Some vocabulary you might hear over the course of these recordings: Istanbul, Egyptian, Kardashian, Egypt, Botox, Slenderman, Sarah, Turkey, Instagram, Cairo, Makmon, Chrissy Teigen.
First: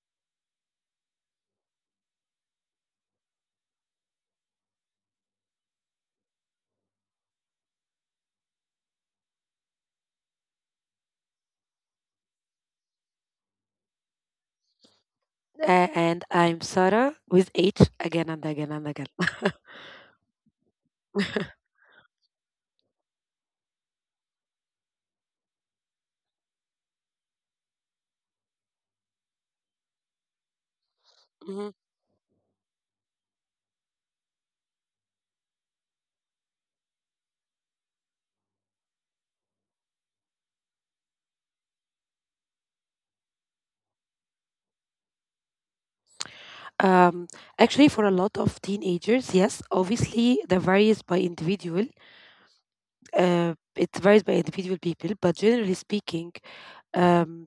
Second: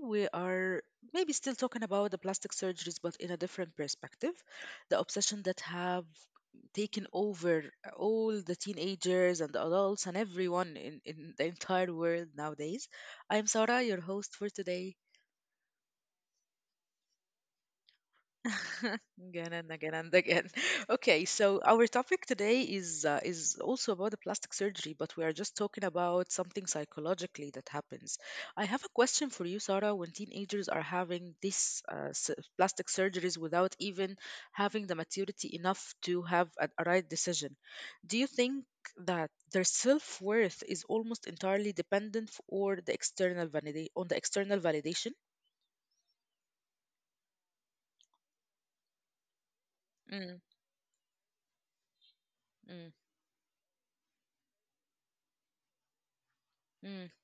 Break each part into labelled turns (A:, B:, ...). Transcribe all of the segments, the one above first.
A: We are maybe still talking about the plastic surgeries, but in a different perspective. The obsession that have taken over all the teenagers and the adults and everyone in the entire world nowadays. I'm Sarah, your host for today.
B: And I'm Sarah with H again and again and again.
A: Again and again and again. Okay, so our topic today is also about the plastic surgery, but we are just talking about something psychologically that happens. I have a question for you, Sarah. When teenagers are having
B: Mhm.
A: these plastic surgeries without even having the maturity enough to have a right decision, do you think that their self worth is almost entirely dependent f- or the external validate on the external validation?
B: Um, Actually, for a lot of teenagers, yes, obviously,
A: Mm,
B: that varies by individual.
A: mm,
B: It varies by individual people, but generally speaking,
A: mm,
B: um,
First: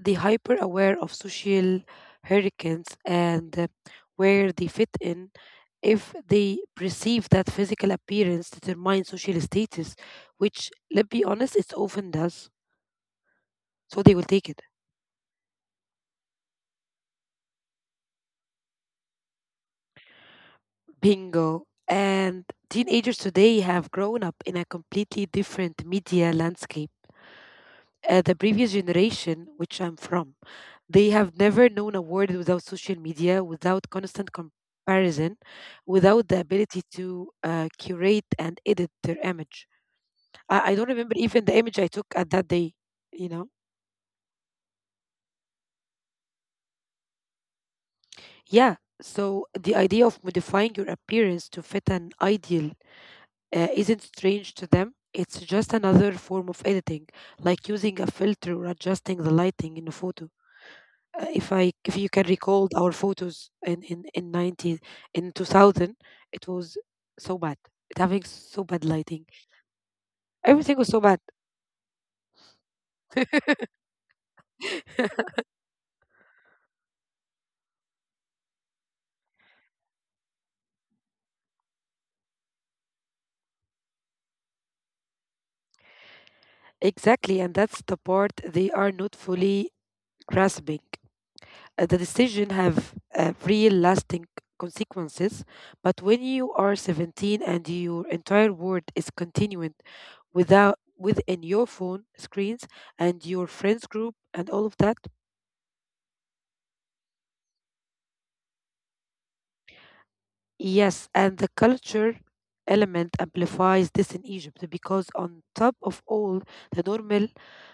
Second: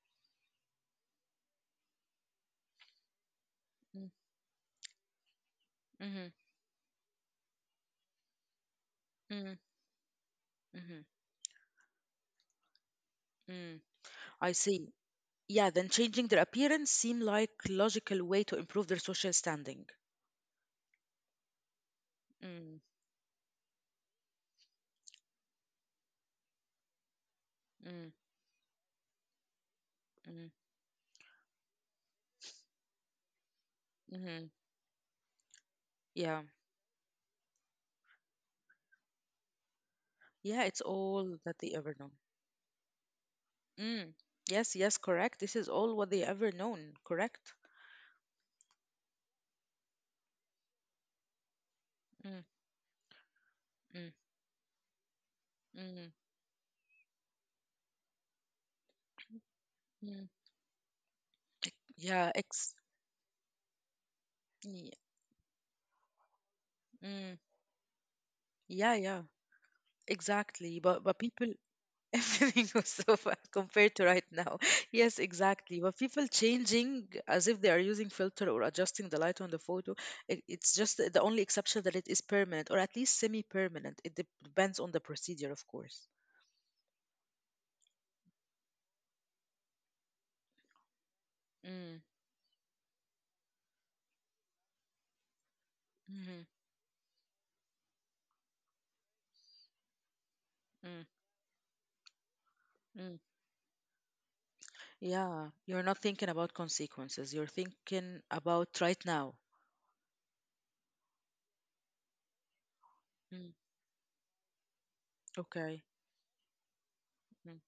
B: the hyper aware of social hurricanes and
A: mm,
B: where they fit in, if
A: mhm,
B: they perceive that physical appearance determines social
A: mm.
B: status, which,
A: Mhm.
B: let's be honest, it often does.
A: Mm,
B: So they will take
A: I
B: it.
A: see. Yeah, then changing their appearance seem like logical way to improve their social standing.
B: Bingo. And
A: Mm,
B: teenagers today have grown up in a completely different media landscape.
A: mm,
B: The previous generation, which I'm from,
A: mm,
B: they have never known a world without social media, without constant
A: mhm.
B: comparison, without the
A: Yeah,
B: ability to curate and edit their image.
A: yeah,
B: I
A: it's
B: don't remember
A: all
B: even the
A: that they
B: image I
A: ever
B: took
A: know.
B: at that day, you know?
A: Mm. Yes, yes, correct. This is all what they ever known, correct?
B: Yeah. So the idea of modifying your appearance to fit an
A: Mm,
B: ideal isn't
A: mm,
B: strange to them. It's just another
A: mm,
B: form of editing, like using a filter or adjusting the lighting in a
A: mm.
B: photo. If you can
A: Yeah,
B: recall
A: ex.
B: our photos in 90,
A: Yeah,
B: in 2000, it was
A: mm,
B: so bad. It having so bad
A: yeah, yeah,
B: lighting.
A: exactly.
B: Everything was
A: But
B: so
A: but
B: bad.
A: people. Everything was so far compared to right now. Yes, exactly. But people changing as if they are using filter or adjusting the light on the photo, it's just the only exception that it is permanent or at least semi-permanent. It depends on the procedure, of course.
B: Exactly, and that's the part they are not fully grasping. The
A: Mm,
B: decision have real lasting consequences, but when you
A: mhm,
B: are 17 and your entire world is continuing without
A: mm,
B: within your phone screens and
A: mm.
B: your friends group and all of that.
A: Yeah, you're not thinking about consequences. You're thinking about right now.
B: Yes, and the culture element
A: Mm,
B: amplifies this in Egypt, because on top
A: okay.
B: of all the normal
A: Mm,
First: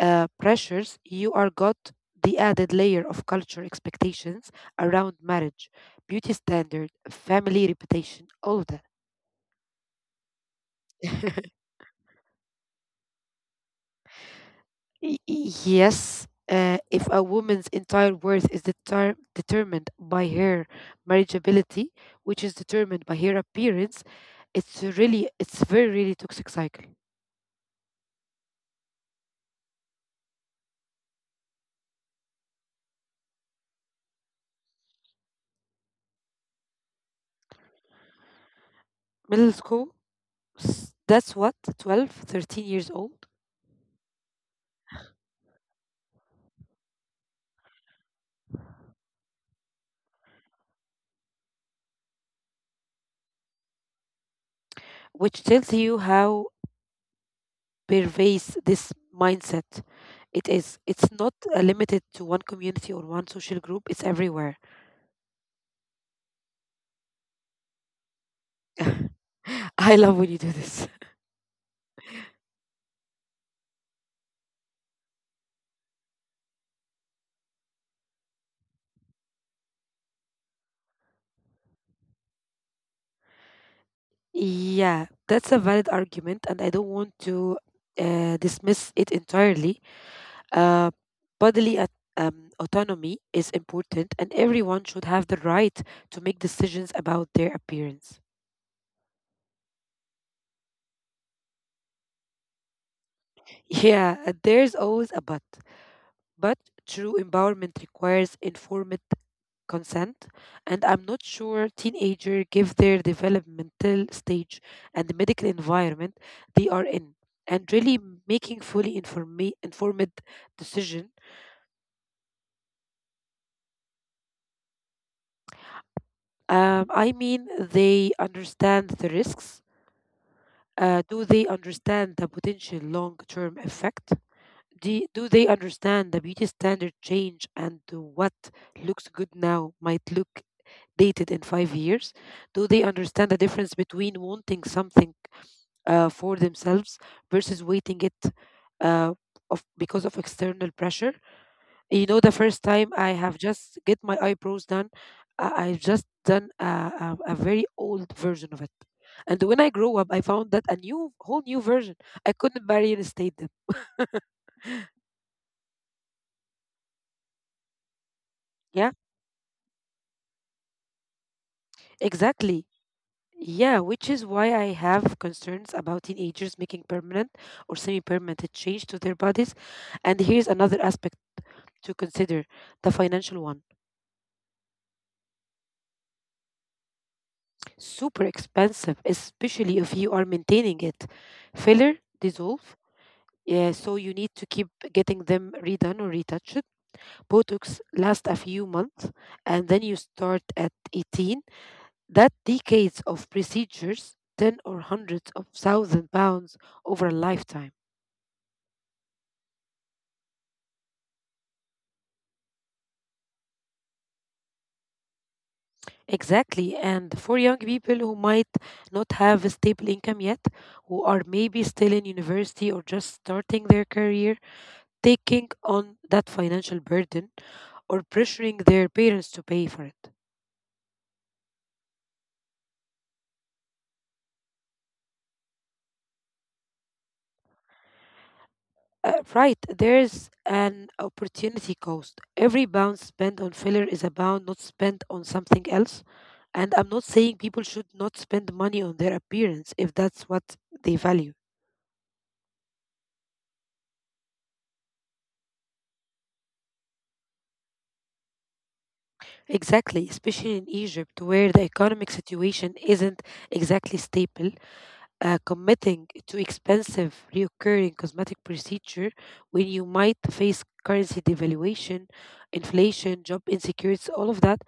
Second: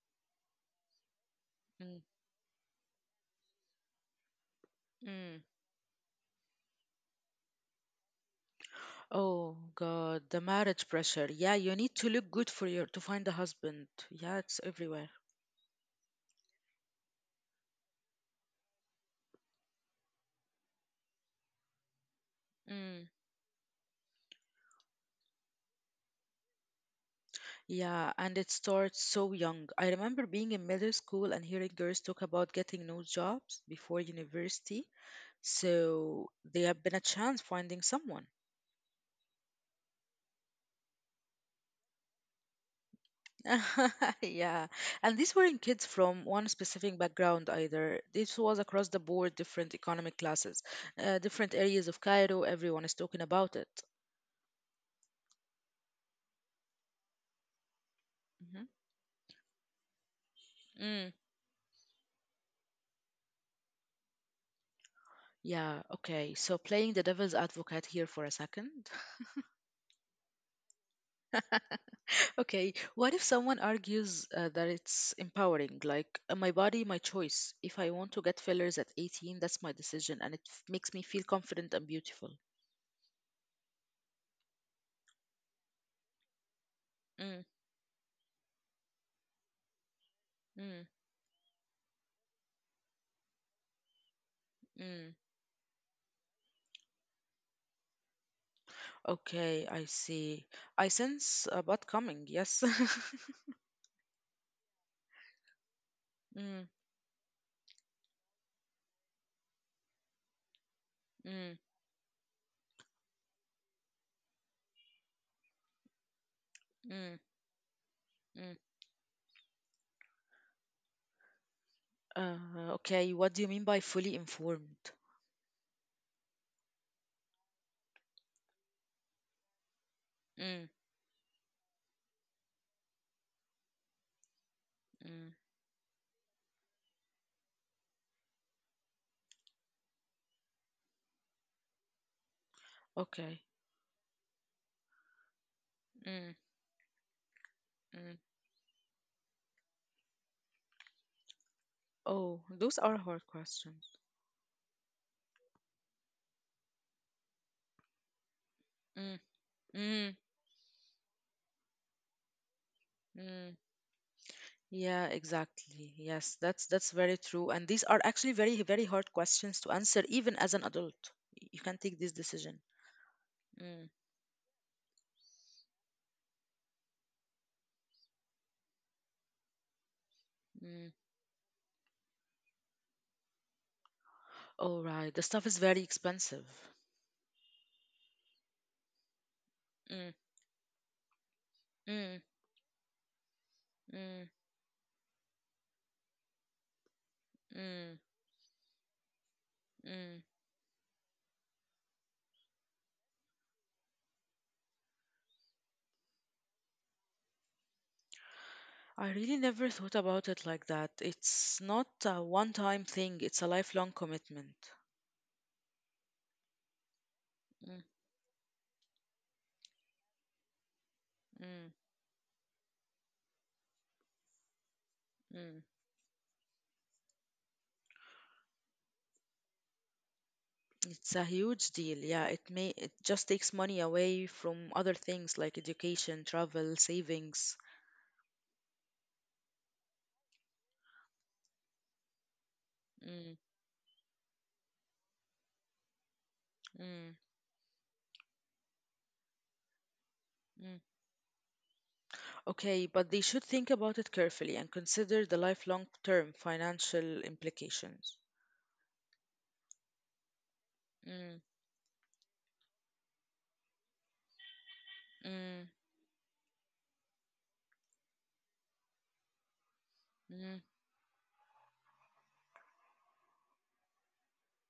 B: pressures you are got,
A: mm,
B: the added layer of culture expectations around
A: mm.
B: marriage, beauty standard, family reputation, all of that.
A: Oh God, the marriage pressure. Yeah, you need to look good for your to find a husband. Yeah, it's everywhere.
B: Yes, if a woman's entire worth is determined by her marriageability, which is determined
A: Mm,
B: by her appearance, it's it's a very, really toxic cycle.
A: yeah, and it starts so young. I remember being in middle school and hearing girls talk about getting no jobs before university, so they have been a chance finding someone.
B: Middle school, that's what, 12, 13 years old,
A: Yeah, and these weren't kids from one specific background either. This was across the board, different economic classes, different areas of Cairo. Everyone is talking about it.
B: which tells you how pervasive
A: Mhm.
B: this mindset it is. It's
A: Mm,
B: not limited to one community or one social group, it's everywhere.
A: yeah, okay. So playing the devil's advocate here for a second.
B: I love when you do this.
A: Okay, what if someone argues that it's empowering? Like, my body, my choice. If I want to get fillers at 18, that's my decision, and it makes me feel confident and beautiful.
B: Yeah, that's a valid argument, and I don't want to
A: Mm,
B: dismiss it entirely. Uh,
A: mm,
B: bodily autonomy is important, and everyone should
A: mm.
B: have the right to make decisions about their appearance.
A: Okay, I see. I sense a butt coming, yes.
B: Yeah, there's always a but. But
A: Mm,
B: true empowerment requires informed consent, and I'm not
A: mm,
B: sure teenager give their developmental stage and the medical environment they are in,
A: mm,
B: and really
A: mm.
B: making fully informed decision.
A: Okay, what do you mean by fully informed?
B: I mean, they understand the risks.
A: Mm,
B: Do they understand the potential long-term effect? Do
A: mm.
B: they understand the beauty standard change and what looks good now might look dated in 5 years? Do they understand the
A: Okay.
B: difference between wanting something for
A: Mm,
B: themselves versus waiting it
A: mm.
B: uh, of because of external pressure. You know, the first
A: Oh,
B: time
A: those
B: I
A: are
B: have
A: hard
B: just get
A: questions.
B: my eyebrows done, I've just done a very old version of it. And
A: Mm,
B: when I grow up, I found
A: mm,
B: that a new, whole new version. I couldn't barely restate them.
A: mm. Yeah, exactly. Yes, that's very true. And these are actually
B: Yeah,
A: very, very hard questions to answer, even as an adult. You can take this
B: exactly.
A: decision.
B: Yeah, which is
A: Mm,
B: why I have concerns about teenagers making permanent or semi-permanent change to their bodies. And here's another aspect
A: mm.
B: to consider, the financial one.
A: All right. The stuff is very expensive.
B: Super expensive, especially if you are
A: Mm,
B: maintaining it. Filler
A: mm,
B: dissolve, yeah, so you need to
A: mm,
B: keep getting them redone or retouched. Botox
A: mm,
B: lasts a few months, and then you start
A: mm.
B: at 18. That decades of procedures, 10 or hundreds of thousand pounds over a lifetime.
A: I really never thought about it like that. It's not a one-time thing, it's a lifelong commitment.
B: Exactly, and for young people
A: Mm,
B: who might not have a stable income yet, who are maybe
A: mm,
B: still in university or just starting their career, taking
A: mm.
B: on that financial burden or pressuring their parents to pay for it.
A: It's a huge deal. Yeah, it just takes money away from other things like education, travel, savings.
B: Right, there's an opportunity cost. Every pound spent
A: Mm.
B: on filler is a pound not spent on something else. And I'm not
A: Mm,
B: saying people should not spend money on their appearance if that's what
A: mm.
B: they value.
A: Okay, but they should think about it carefully and consider the lifelong-term financial implications.
B: Exactly, especially in Egypt,
A: Mm,
B: where the economic situation isn't exactly stable.
A: mm,
B: Committing to expensive recurring cosmetic procedure when you might
A: mm.
B: face currency devaluation, inflation, job insecurity, all of that.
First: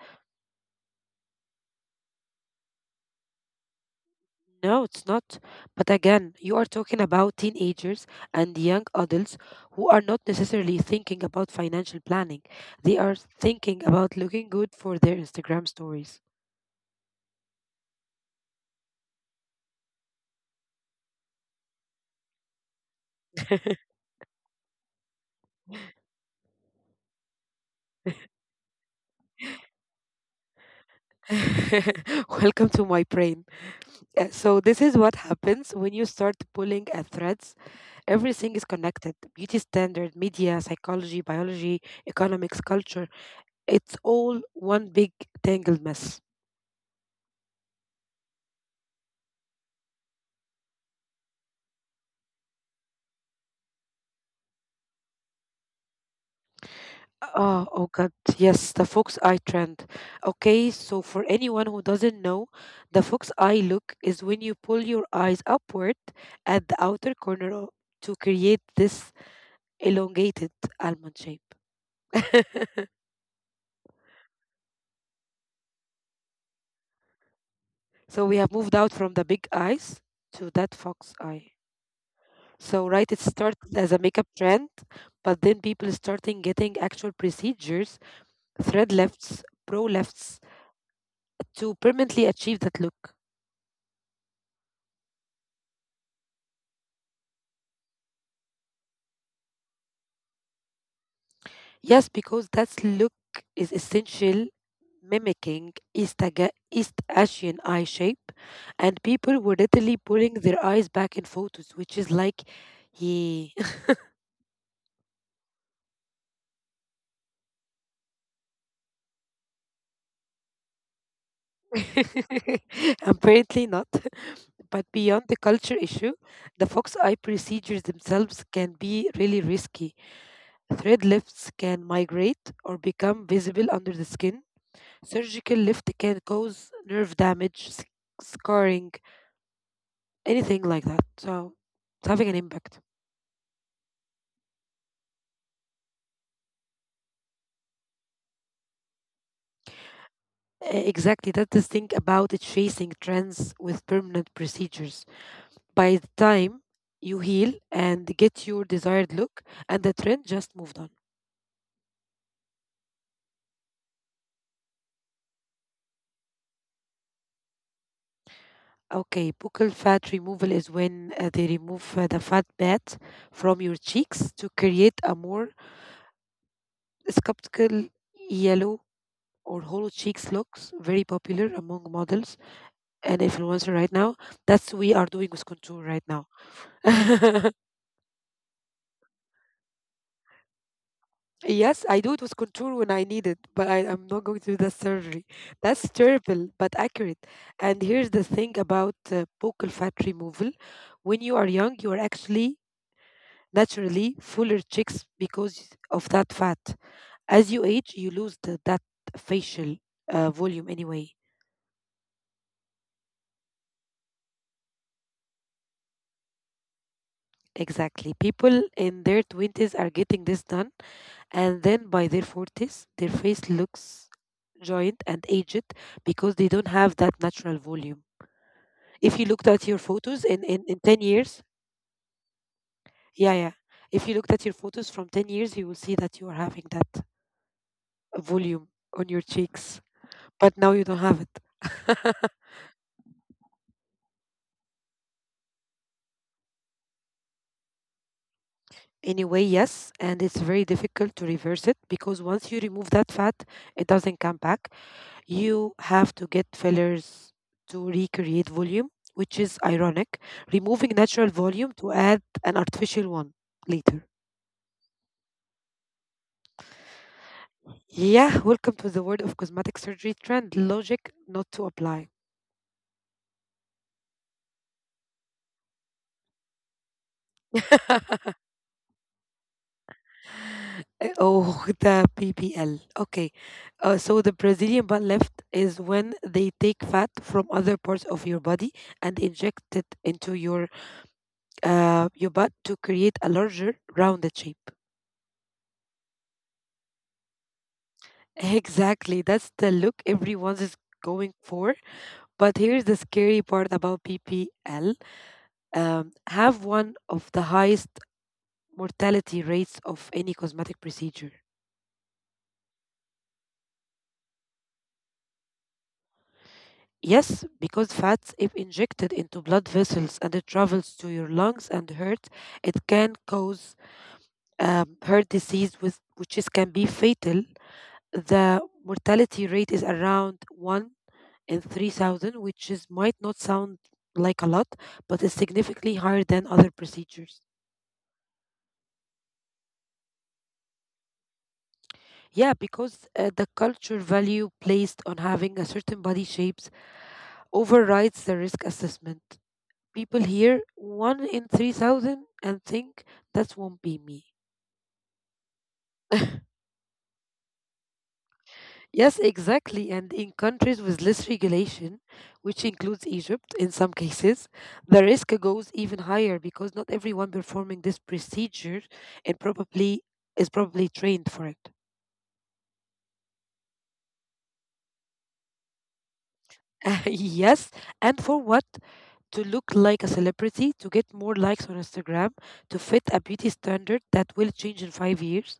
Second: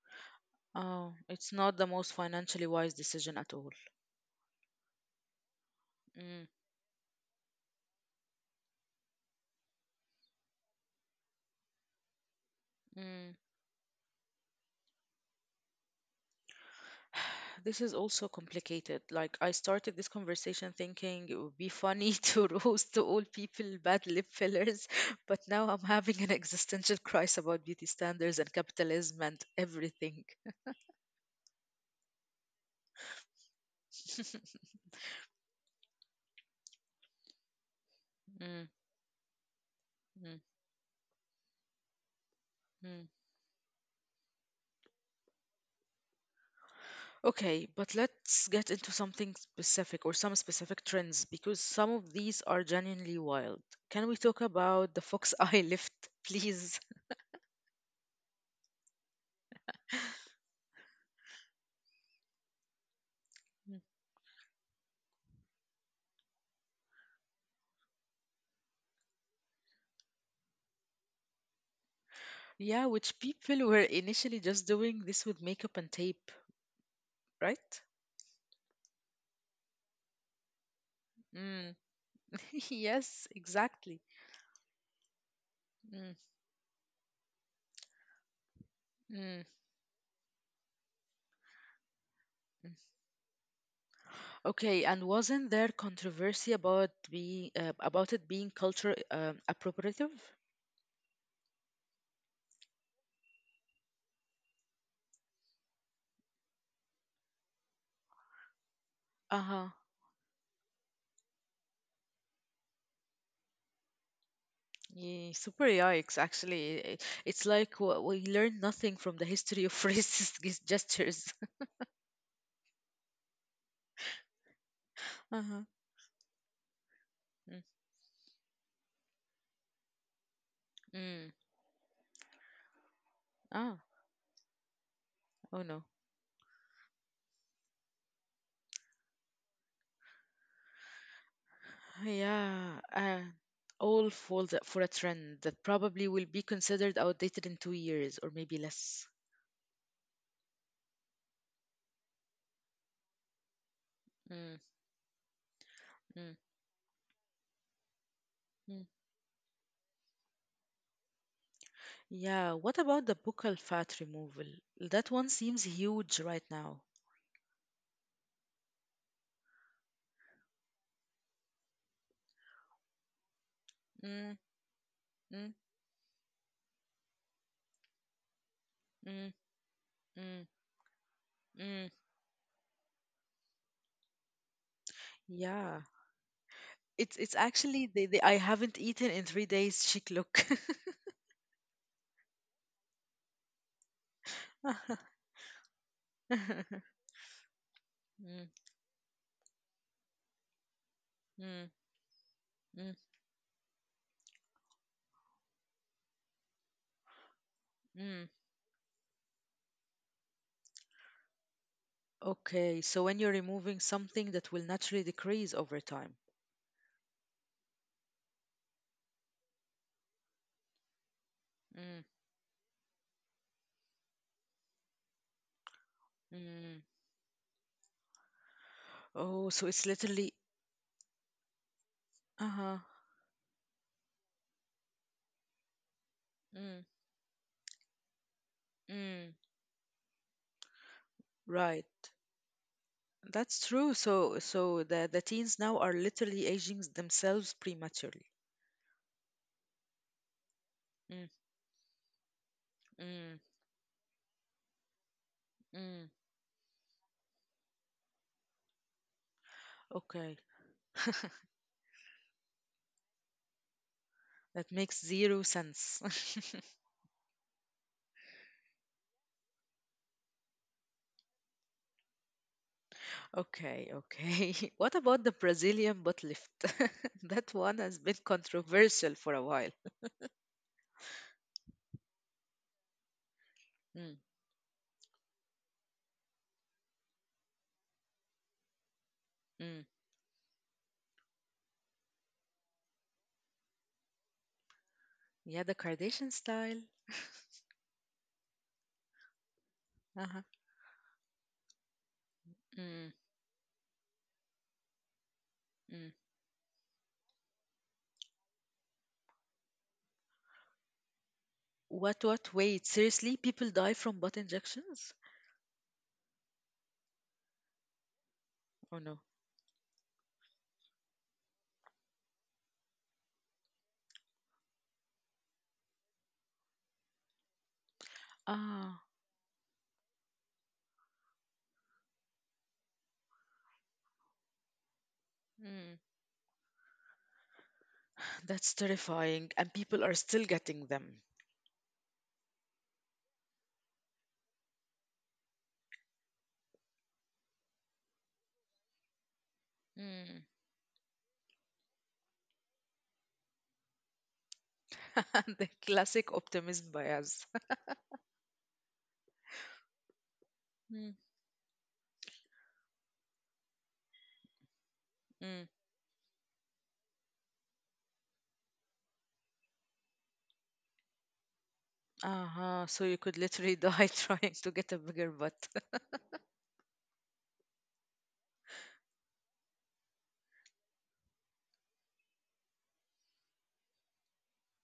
A: Oh, it's not the most financially wise decision at all.
B: No, it's not. But again,
A: Mm,
B: you are talking about teenagers and young adults who are not necessarily thinking about financial planning. They are
A: mm.
B: thinking about looking good for their Instagram stories.
A: This is also complicated. Like, I started this conversation thinking it would be funny to roast to all people bad lip fillers, but now I'm having an existential crisis about beauty standards and capitalism and everything.
B: Welcome to my brain. Uh, So, this is what happens when you start pulling at threads.
A: Mm,
B: Everything is connected: beauty standard,
A: mm,
B: media, psychology, biology, economics,
A: mm.
B: culture. It's all one big tangled mess.
A: Okay, but let's get into something specific or some specific trends because some of these are genuinely wild. Can we talk about the fox eye lift, please?
B: Oh, oh God, yes, the fox eye trend. Okay, so for anyone who doesn't know, the fox eye
A: Mm.
B: look is when you pull your eyes upward at the outer to create this elongated almond shape.
A: Yeah, which people were initially just doing this with makeup and tape, right?
B: So we have moved out from the big eyes to that fox
A: Mm.
B: eye. So,
A: Yes,
B: right, it
A: exactly.
B: started as a makeup trend, but then
A: Mm.
B: people starting getting actual procedures, thread
A: Mm.
B: lifts, pro lifts, to permanently
A: Mm.
B: achieve that look.
A: Okay, and wasn't there controversy about it being culture appropriative?
B: Yes, because that look is essential, mimicking East Asian eye shape, and
A: Uh-huh.
B: people were literally pulling their eyes back in photos, which is like, yeah.
A: Yeah, super yikes, actually. It's like we learn nothing from the history of racist gestures.
B: Apparently not. But beyond the
A: Uh-huh.
B: culture issue, the fox eye
A: Mm.
B: procedures themselves can be really risky. Thread
A: Mm.
B: lifts can migrate or become visible
A: Ah,
B: under the skin. Surgical
A: oh no.
B: lift can cause nerve damage, scarring, anything like that. So it's having an impact.
A: Yeah, all fall for a trend that probably will be considered outdated in 2 years or maybe less.
B: Exactly. That's the thing about chasing trends with permanent
A: Mm,
B: procedures. By the time
A: mm,
B: you heal and get your desired
A: mm.
B: look, and the trend just moved on.
A: Yeah, what about the buccal fat removal? That one seems huge right now.
B: Okay, buccal fat removal is when they remove the fat bat from your cheeks to
A: Mm,
B: create a more
A: mm,
B: sculptural yellow or
A: mm,
B: hollow cheeks looks
A: mm,
B: very popular among models
A: mm.
B: and influencers right now. That's we are doing with contour right now.
A: Yeah, it's actually the I haven't eaten in 3 days chic look.
B: Yes, I do it with contour when I need it, but I'm not going to do the surgery. That's terrible, but accurate. And here's the thing about
A: Mm,
B: buccal fat removal: when you are young, you are
A: mm,
B: actually
A: mm,
B: naturally fuller cheeks because of that fat. As you age, you lose
A: mm.
B: that facial volume anyway.
A: Okay, so when you're removing something that will naturally decrease over time.
B: Exactly. People in their 20s are getting this done, and then by their
A: Mm,
B: 40s, their face looks joint and aged because they don't have that
A: mm.
B: natural volume. If you looked at your
A: Oh, so
B: photos
A: it's literally.
B: in 10 years,
A: Uh-huh.
B: yeah, yeah. If you looked at your photos from 10 years, you will see that you are having that
A: Mm,
B: volume on your
A: mm.
B: cheeks, but now you don't have it.
A: Right. That's true. So the teens now are literally aging themselves prematurely.
B: Anyway, yes, and it's very difficult to
A: Mm,
B: reverse it because once you remove that fat,
A: mm,
B: it doesn't come back. You have
A: mm.
B: to get fillers to recreate volume, which is ironic,
A: Okay.
B: removing natural volume to add an artificial one later.
A: That makes zero sense.
B: Yeah, welcome to the world of cosmetic surgery trend. Logic not to apply.
A: Okay, okay. What about the Brazilian butt lift? That one has been controversial for a while.
B: Oh, the PBL. Okay. So
A: Mm,
B: the Brazilian butt lift is when they take fat from other parts of your body and inject it
A: mm.
B: into your butt to create a larger, rounded shape.
A: Yeah, the Kardashian style.
B: Exactly. That's the look everyone
A: Uh-huh.
B: is going for. But here's the
A: Mm,
B: scary part about BPL:
A: mm.
B: have one of the highest mortality rates of any cosmetic procedure.
A: What, what? Wait, seriously? People die from butt injections?
B: Yes, because fats, if injected
A: Oh
B: into
A: no.
B: blood vessels and it travels to your lungs and heart, it can cause heart disease, which is, can be fatal. The mortality
A: Ah,
B: rate is around 1 and 3,000, which is might not sound like a lot, but is significantly higher than
A: mm.
B: other procedures.
A: That's terrifying, and people are still getting them.
B: Yeah, because the culture value placed on having a certain body shapes overrides the risk assessment. People hear
A: Mm.
B: one in 3,000 and think that won't be me.
A: The classic optimism bias.
B: Yes, exactly. And in countries with less
A: Mm,
B: regulation, which includes Egypt in some cases, the risk goes even higher
A: mm.
B: because not everyone performing this procedure and probably is probably trained for it.
A: Uh-huh. So you could literally die trying to get a bigger butt.
B: Yes, and for what? To look like a celebrity, to get more likes on Instagram, to fit a beauty standard that will change in 5 years.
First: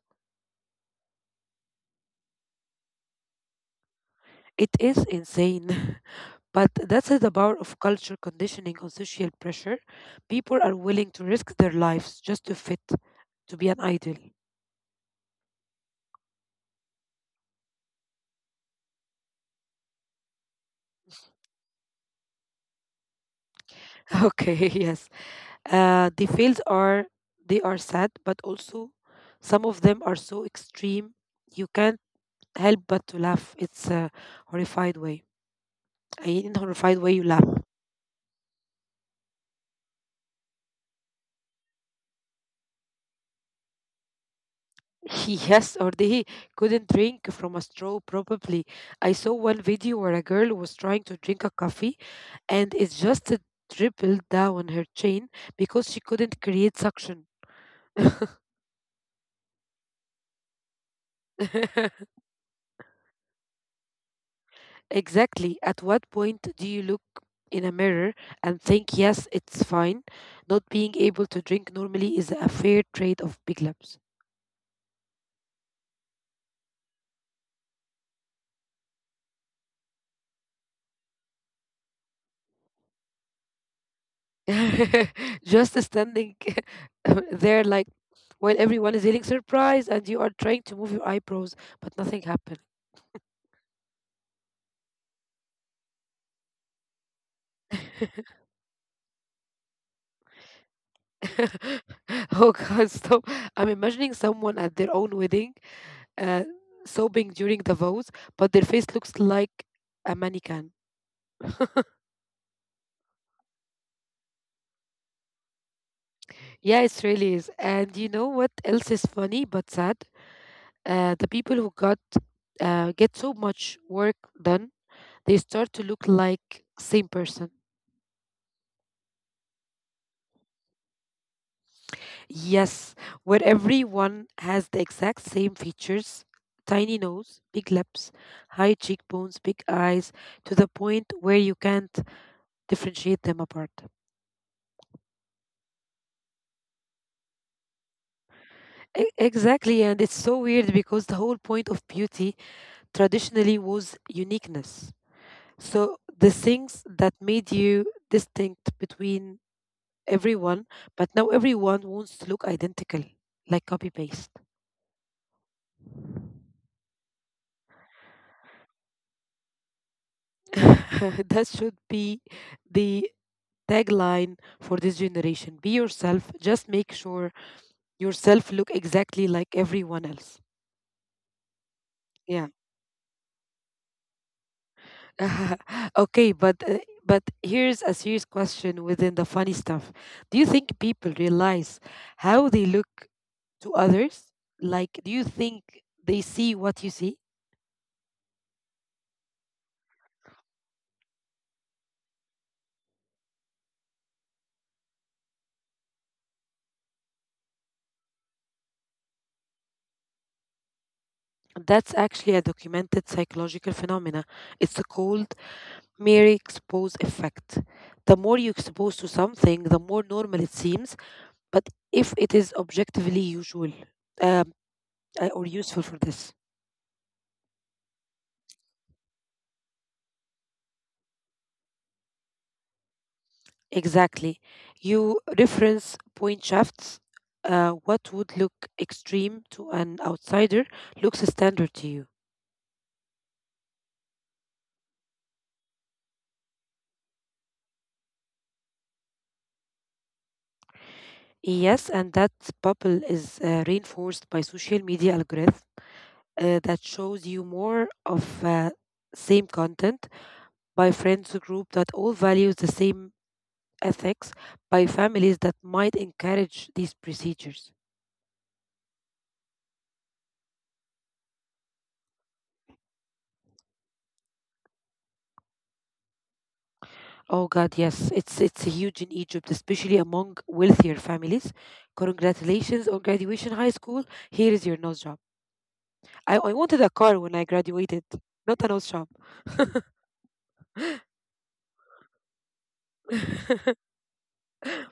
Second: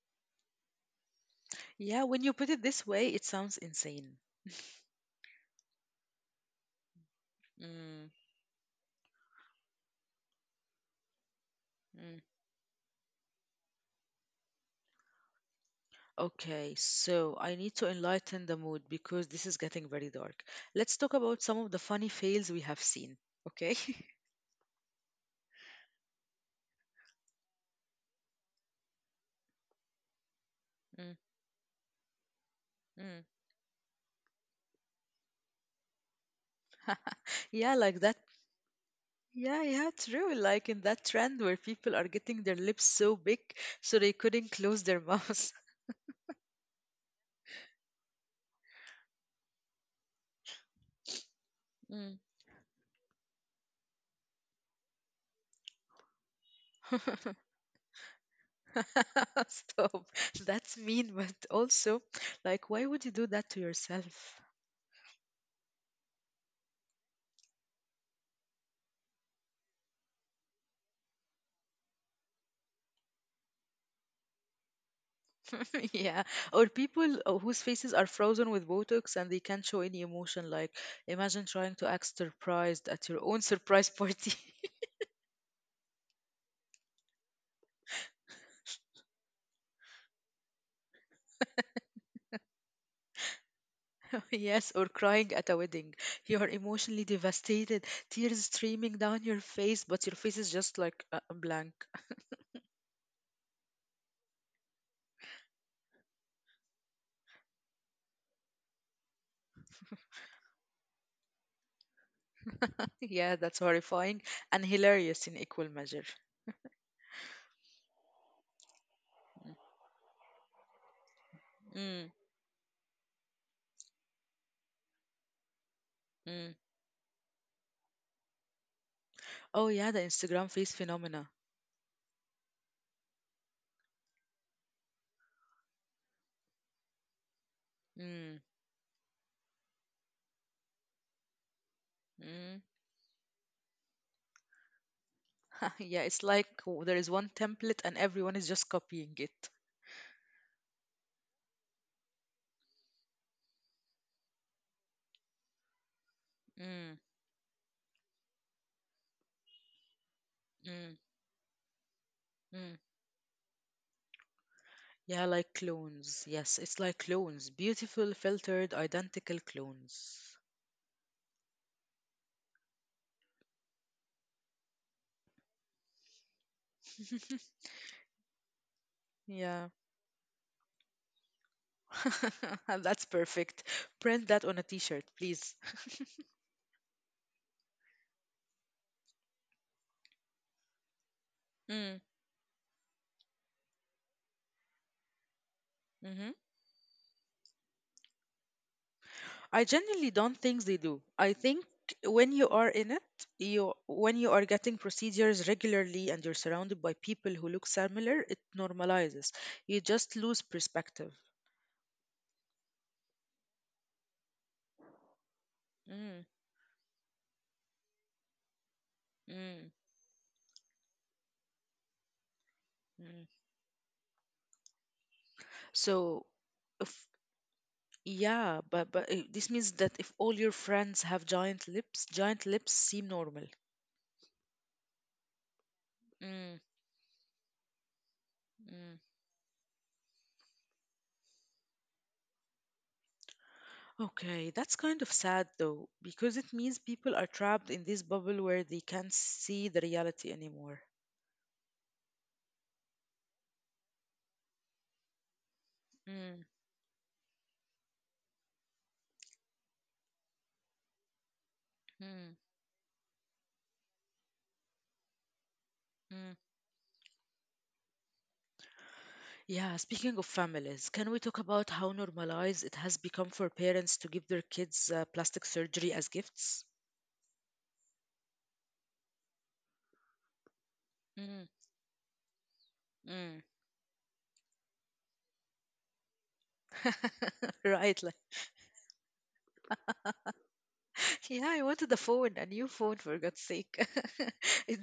A: Yeah, when you put it this way, it sounds insane.
B: It is insane. But that's the power of
A: Mm,
B: culture conditioning on social pressure. People are willing to risk their
A: mm.
B: lives just to fit, to be an idol.
A: Okay, so I need to enlighten the mood because this is getting very dark. Let's talk about some of the funny fails we have seen. Okay.
B: Okay, yes. The fails are they are sad, but also some of them are so extreme
A: Mm,
B: you can't help but to
A: mm.
B: laugh. It's a horrified way. I in a horrified way you laugh.
A: Yeah, like that. Yeah, yeah, true. Like in that trend where people are getting their lips so big so they couldn't close their mouths.
B: Yes, or they couldn't drink from a straw, probably. I saw one video where a girl was trying to drink a coffee
A: Mm.
B: and it just dribbled down her chin because she couldn't create suction.
A: Stop. That's mean, but also, like, why would you do that to yourself?
B: Exactly. At what point do you look in a mirror and think, yes, it's fine? Not being able to drink normally is a fair trade of big labs.
A: Yeah, or people whose faces are frozen with Botox and they can't show any emotion. Like, imagine trying to act surprised at your own surprise party.
B: Just standing there like while everyone is eating surprise and you are trying to move your eyebrows, but nothing happened.
A: Yes, or crying at a wedding. You are emotionally devastated, tears streaming down your face, but your face is just like blank.
B: Oh god, stop. I'm imagining someone at their own wedding, uh, sobbing during the vows, but their face looks like a mannequin.
A: Yeah, that's horrifying and hilarious in equal measure.
B: Yeah, it really is. And you know what else is funny but sad? The
A: Mm,
B: people who got Get so much work done they start to
A: mm.
B: look like same person.
A: Oh yeah, the Instagram face phenomena.
B: Yes, where everyone has the exact same features: tiny nose,
A: Mm,
B: big lips, high cheekbones, big eyes, to the point where you
A: mm.
B: can't differentiate them apart.
A: Yeah, it's like there is one template and everyone is just copying it.
B: Exactly, and it's so weird because the whole point of beauty traditionally was uniqueness.
A: Mm.
B: So the things that made you distinct between
A: Mm,
B: everyone, but now
A: mm.
B: everyone wants to look identical, like copy
A: Yeah,
B: paste.
A: like clones. Yes, it's like clones. Beautiful, filtered, identical clones.
B: That should be the tagline for this generation: be yourself, just make sure yourself
A: Yeah.
B: look exactly like everyone else.
A: That's
B: Yeah.
A: perfect. Print that on a t-shirt, please.
B: Okay, but here's a serious question within the funny stuff. Do you think
A: Mm,
B: people realize how they look to others? Like, do you
A: hmm
B: think they see what you see?
A: I genuinely don't think they do. I think when you are in it, you when you are getting procedures regularly and you're surrounded by people who look similar, it normalizes. You just lose perspective.
B: That's actually a documented psychological phenomena. It's called
A: Mm,
B: mere expose effect. The more you
A: mm,
B: expose to something, the more normal it seems. But if it is
A: mm.
B: objectively usual, um, or
A: So,
B: useful for this,
A: yeah, but this means that if all your friends have giant lips seem normal.
B: exactly, you reference
A: Mm,
B: point shafts. What would
A: mm.
B: look extreme to an outsider looks standard to you.
A: Okay, that's kind of sad though, because it means people are trapped in this bubble where they can't see the reality anymore.
B: Yes, and that bubble is reinforced by social media algorithm
A: Mm,
B: that shows you more of same content by friends group that all
A: mm,
B: values the same ethics, by families that might
A: mm.
B: encourage these procedures.
A: Yeah, speaking of families, can we talk about how normalized it has become for parents to give their kids plastic surgery as gifts?
B: Oh God, yes, it's huge in Egypt, especially among wealthier families.
A: Mm,
B: Congratulations on graduation
A: mm.
B: high school. Here is your nose job. I wanted a car when I graduated,
A: Right, like.
B: not a nose job.
A: Yeah, I wanted a phone, a new phone for God's sake. It-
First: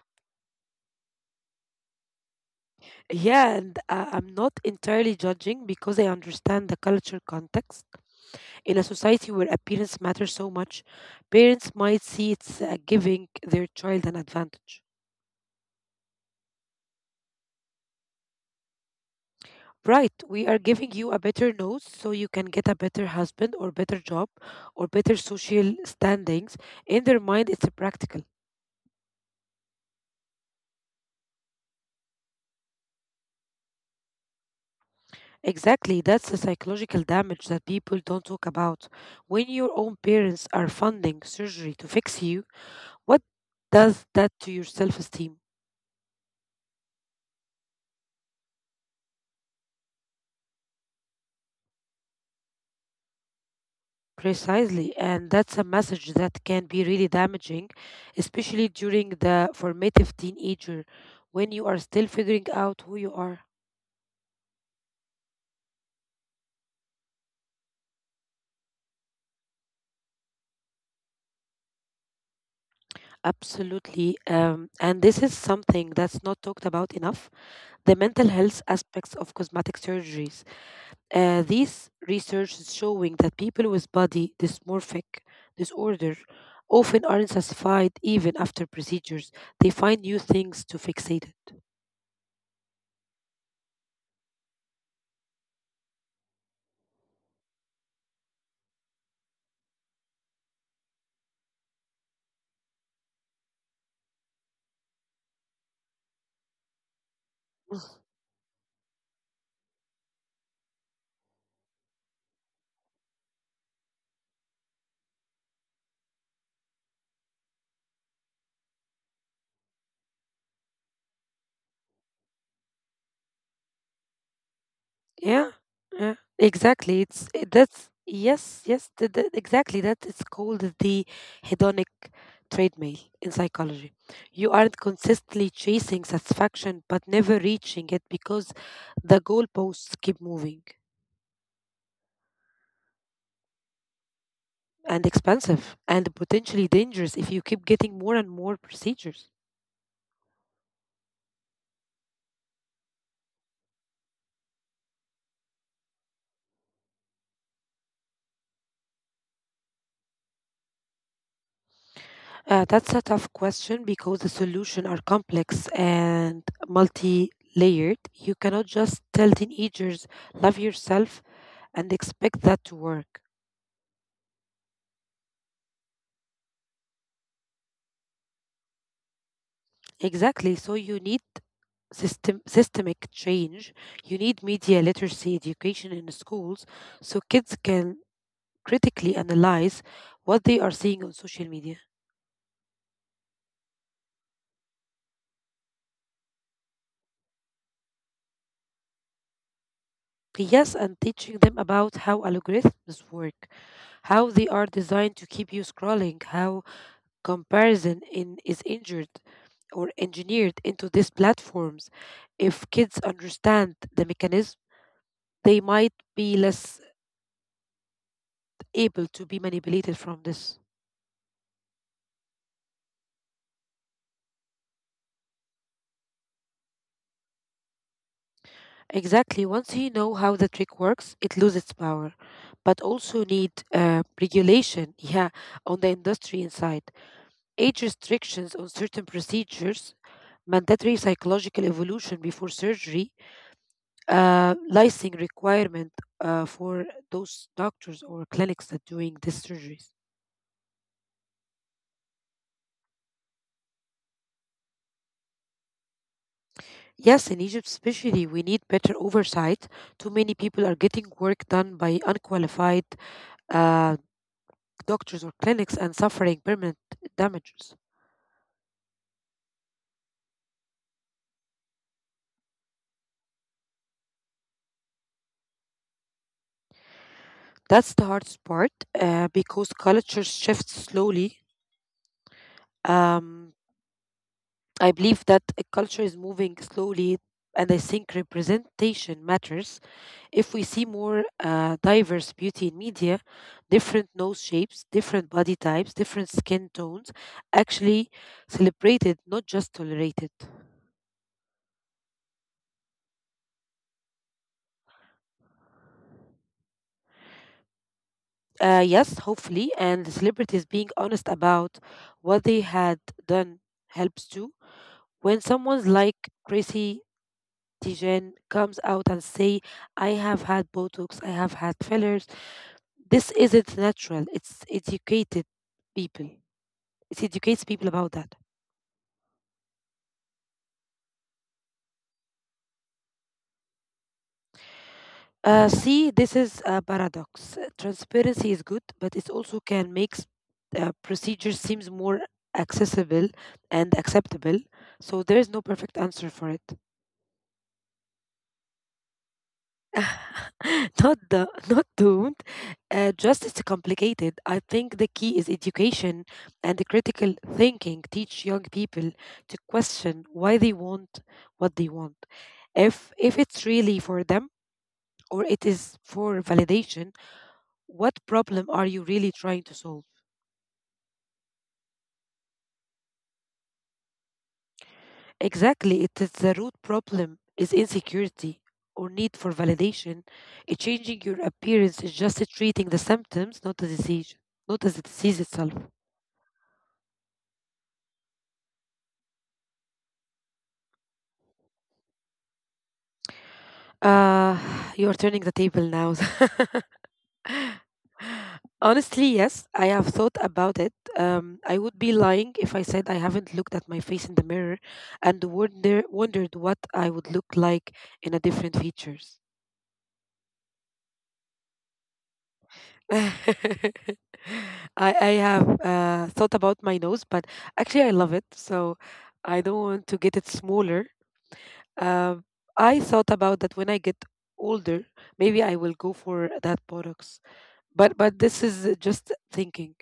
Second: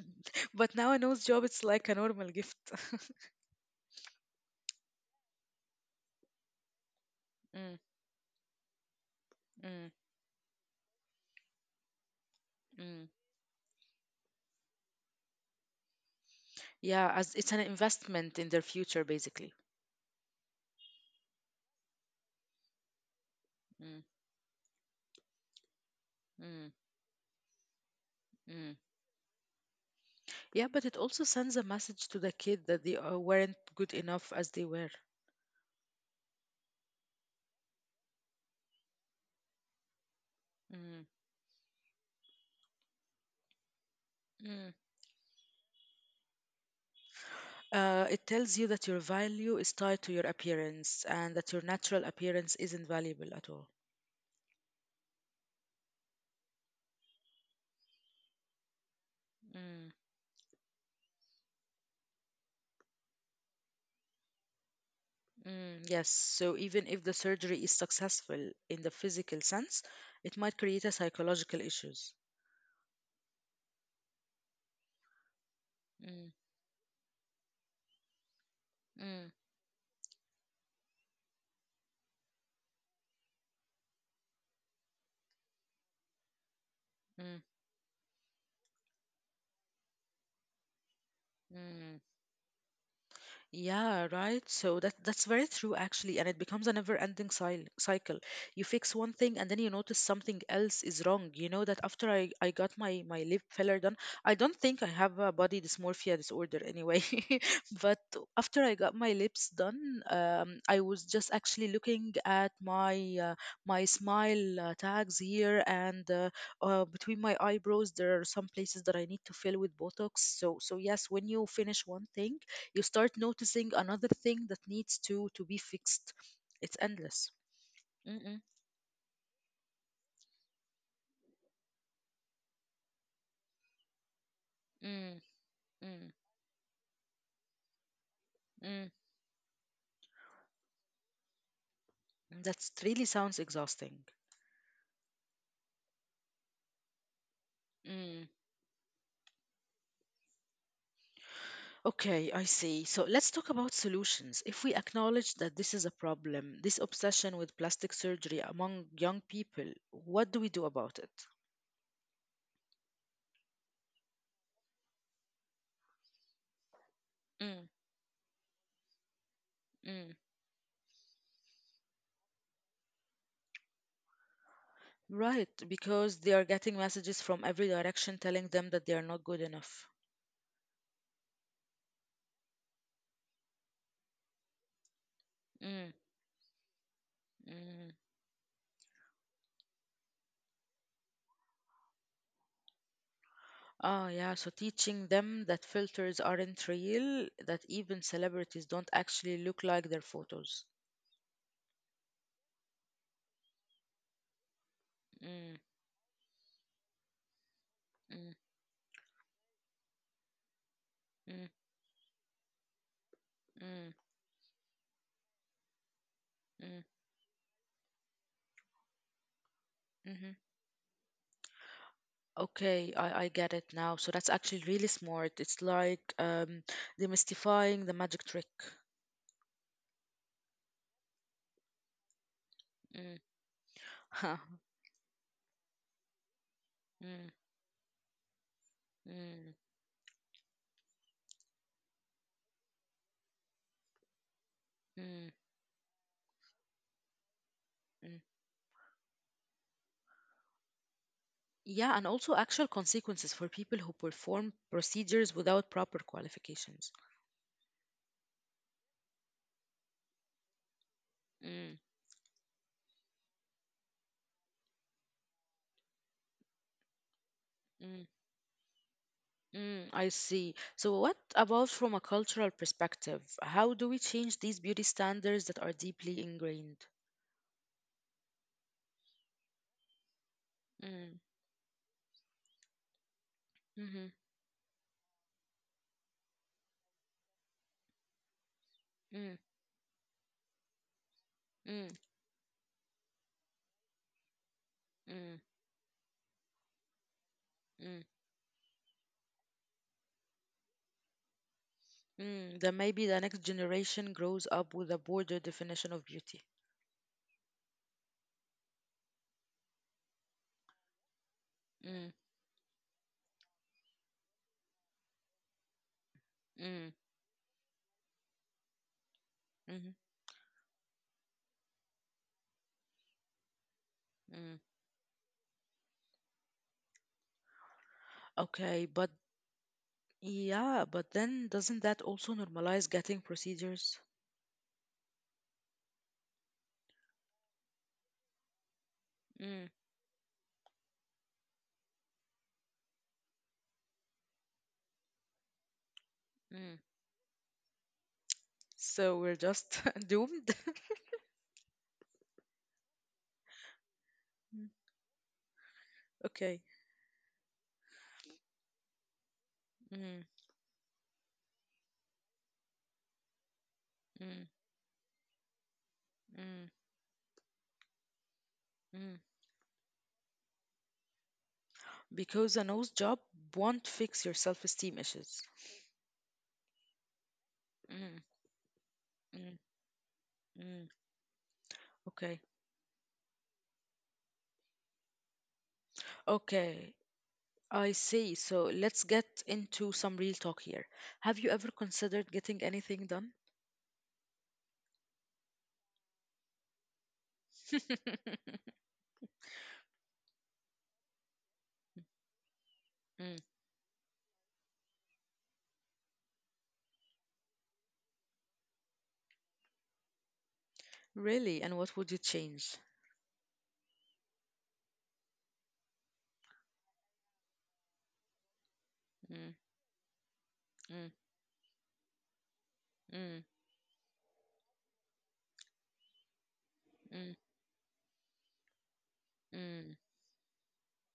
A: but now a nose job, it's like a normal gift.
B: Yeah, and I'm not entirely judging because I understand the cultural
A: Mm,
B: context. In a society where
A: mm,
B: appearance matters so much, parents might see it's
A: mm.
B: giving their child an advantage.
A: Yeah, as it's an investment in their future, basically.
B: Right, we are giving you a better nose so you can get a better husband or better
A: Mm,
B: job or better social standings.
A: mm,
B: In their mind, it's practical.
A: mm. Yeah, but it also sends a message to the kid that they weren't good enough as they were.
B: Exactly, that's the psychological damage that people don't talk about. When your own parents are
A: Mm,
B: funding surgery to fix you, what does that to your
A: mm.
B: self esteem?
A: It tells you that your value is tied to your appearance and that your natural appearance isn't valuable at all.
B: Precisely, and that's a message that can be really damaging, especially during the
A: Mm.
B: formative teenager when you are still figuring out who you are.
A: Mm, yes, so even if the surgery is successful in the physical sense, it might create a psychological issues.
B: Absolutely. And this is something
A: Mm,
B: that's not talked about enough: the mental health
A: mm,
B: aspects of cosmetic surgeries. These research is showing that people with body dysmorphic disorder
A: mm,
B: often aren't satisfied even after procedures. They find new things to
A: mm.
B: fixate it.
A: Yeah, right. So that's very true actually, and it becomes a never-ending cy cycle. You fix one thing and then you notice something else is wrong. You know that after I got my lip filler done, I don't think I have a body dysmorphia disorder anyway. But after I got my lips done, I was just actually looking at my smile tags here and between my eyebrows there are some places that I need to fill with Botox. So yes, when you finish one thing you start noticing another thing that needs to be fixed.
B: Yeah,
A: It's
B: yeah,
A: endless.
B: exactly. It's
A: Mm-mm,
B: it- that's yes, yes, th- th- exactly. That it's called the hedonic treadmill in psychology.
A: mm,
B: You aren't
A: mm,
B: consistently chasing satisfaction, but never
A: mm.
B: reaching it because the goalposts keep moving
A: That really sounds exhausting.
B: and expensive and potentially dangerous
A: Mm.
B: if you keep getting more and more procedures.
A: Okay, I see. So let's talk about solutions. If we acknowledge that this is a problem, this obsession with plastic surgery among young people, what do we do about it?
B: That's a tough question because the solutions are complex and
A: Mm,
B: multi layered. You cannot just
A: mm.
B: tell teenagers, love yourself, and expect that to work.
A: Right, because they are getting messages from every direction telling them that they are not good enough.
B: Exactly. So you need systemic change. You need
A: Mm,
B: media literacy education in schools
A: mm.
B: so kids can critically analyze what they are seeing on social media.
A: Ah, yeah. So teaching them that filters aren't real, that even celebrities don't actually look like their photos.
B: Yes, and teaching them about how algorithms work, how they
A: Mm,
B: are designed to keep you scrolling, how
A: mm,
B: comparison in is injured or
A: mm,
B: engineered into these platforms. If
A: mm,
B: kids understand the mechanism, they
A: mm,
B: might be less able to be
A: mhm.
B: manipulated from this.
A: Okay, I get it now. So that's actually really smart. It's like demystifying the magic trick.
B: Exactly. Once you know how the trick works, it loses its power,
A: Mm.
B: but also need regulation. Yeah, on the
A: Mm,
B: industry inside, age restrictions
A: mm,
B: on certain procedures, mandatory psychological evolution before surgery,
A: mm,
B: licensing requirement for
A: mm.
B: those doctors or clinics that doing these surgeries.
A: Yeah, and also actual consequences for people who perform procedures without proper qualifications.
B: Yes, in Egypt especially, we need better oversight. Too many people are
A: Mm,
B: getting work done by unqualified uh, doctors or clinics and suffering permanent
A: mm,
B: damages.
A: Mm, I see. So, what about from a cultural perspective? How do we change these beauty standards that are deeply ingrained?
B: That's the hardest part because
A: Mm,
B: culture shifts slowly.
A: mm-hmm,
B: Um, I believe that a culture is moving slowly, and I think
A: mm,
B: representation matters. If we
A: mm,
B: see more diverse beauty in media, different
A: mm,
B: nose shapes, different body types, different skin
A: mm,
B: tones, actually celebrated, not just tolerated.
A: mm. Then maybe the next generation grows up with a broader definition of beauty.
B: Yes, hopefully, and the celebrities
A: Mm,
B: being honest about what they had done helps too. When
A: mm,
B: someone's like Chrissy Teigen comes
A: mm,
B: out and say, "I have had Botox, I have had fillers," this
A: mm.
B: isn't natural. It's educated people. It educates
A: Okay,
B: people
A: but
B: about that.
A: yeah, but then doesn't that also normalize getting procedures?
B: See, this is a paradox. Transparency is
A: Mm,
B: good, but it also procedures seems more accessible and acceptable. So there is no
A: mm.
B: perfect answer for it.
A: So we're just doomed?
B: not the not doomed. Justice is
A: Mm.
B: complicated. I think the key is
A: Okay.
B: education and the critical thinking. Teach young people
A: Mm,
B: to question why they want what they want, if
A: mm,
B: it's really for them or it
A: mm,
B: is for validation.
A: mm.
B: What problem are you really trying to solve?
A: Because a nose job won't fix your self-esteem issues.
B: Exactly, it is the root
A: Mm,
B: problem is
A: mm,
B: insecurity or need for
A: mm.
B: validation. Changing
A: Okay.
B: your appearance is just treating the symptoms, not the disease, not as the disease itself.
A: Okay. I see. So let's get into some real talk here. Have you ever considered getting anything done?
B: Uh, you're turning the table now. Honestly, yes, I have thought about it. I would be
A: Mm.
B: lying if I said I haven't looked at my face in the mirror and wondered what I would look like in a different features.
A: Really? And what would you change?
B: I I have thought about my nose, but actually I love
A: Mm,
B: it, so I don't
A: mm,
B: want to get it smaller.
A: mm,
B: Um, I thought about that when I get older, maybe I will go
A: mm,
B: for that botox. But this
A: mm.
B: is just thinking.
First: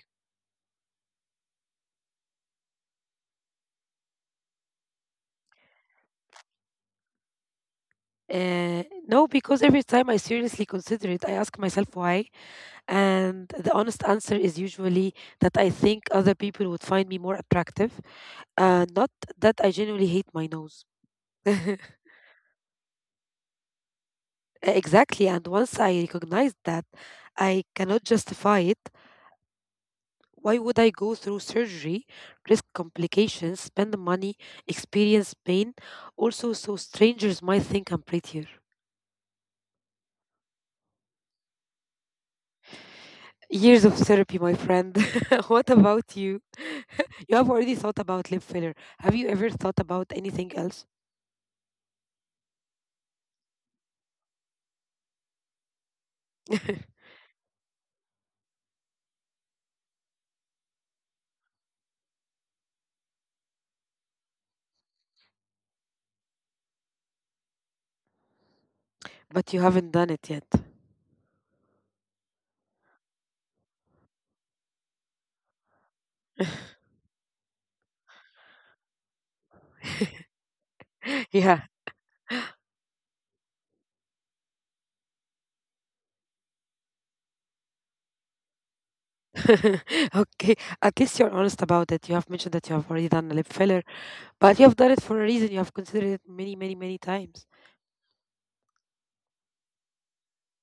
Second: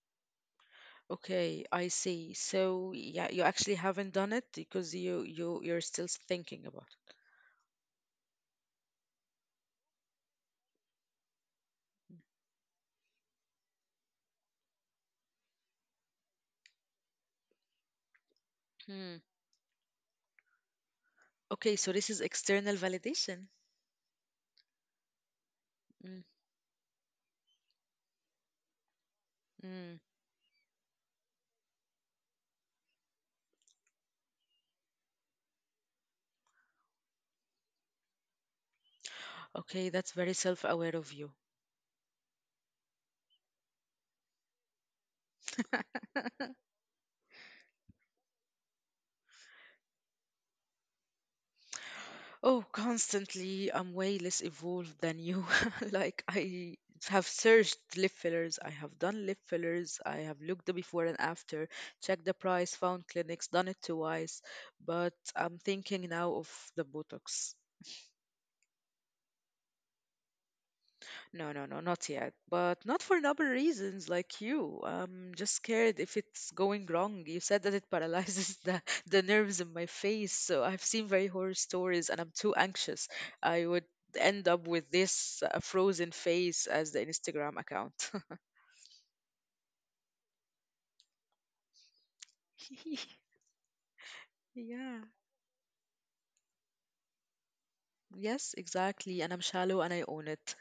A: Okay, I see. So yeah, you actually haven't done it because you're still thinking about
B: uh, no, because every time I seriously consider it, I ask myself why, and the honest answer is usually that I think other people would find me more attractive,
A: it.
B: not
A: Hmm.
B: that I genuinely hate my nose.
A: Okay, so this is external validation.
B: Exactly, and once I
A: Mm,
B: recognize that, I cannot justify it.
A: mm.
B: Why would I go through surgery, risk complications, spend the money, experience pain, also so strangers might think I'm prettier?
A: Okay, that's very self aware of you.
B: Years of therapy, my friend. What about you? You have already thought about lip filler. Have you ever thought about anything else?
A: Oh, constantly. I'm way less evolved than you. like, I have searched lip fillers. I have done lip fillers. I have looked the before and after, checked the price, found clinics, done it twice. But I'm thinking now of the Botox.
B: But you haven't done it yet.
A: No, no, no, not yet. But not for noble reasons like you. I'm just scared if it's going wrong. You said that it paralyzes the, the nerves in my face. So I've seen
B: Yeah.
A: very horror stories and I'm too anxious. I would end up with this frozen face as the Instagram account.
B: Okay. At least you're honest about it. You have mentioned that you have already done a lip filler, but you have done it
A: yeah.
B: for a reason. You have considered it many, many, many times.
A: Yes, exactly. And I'm shallow and I own it.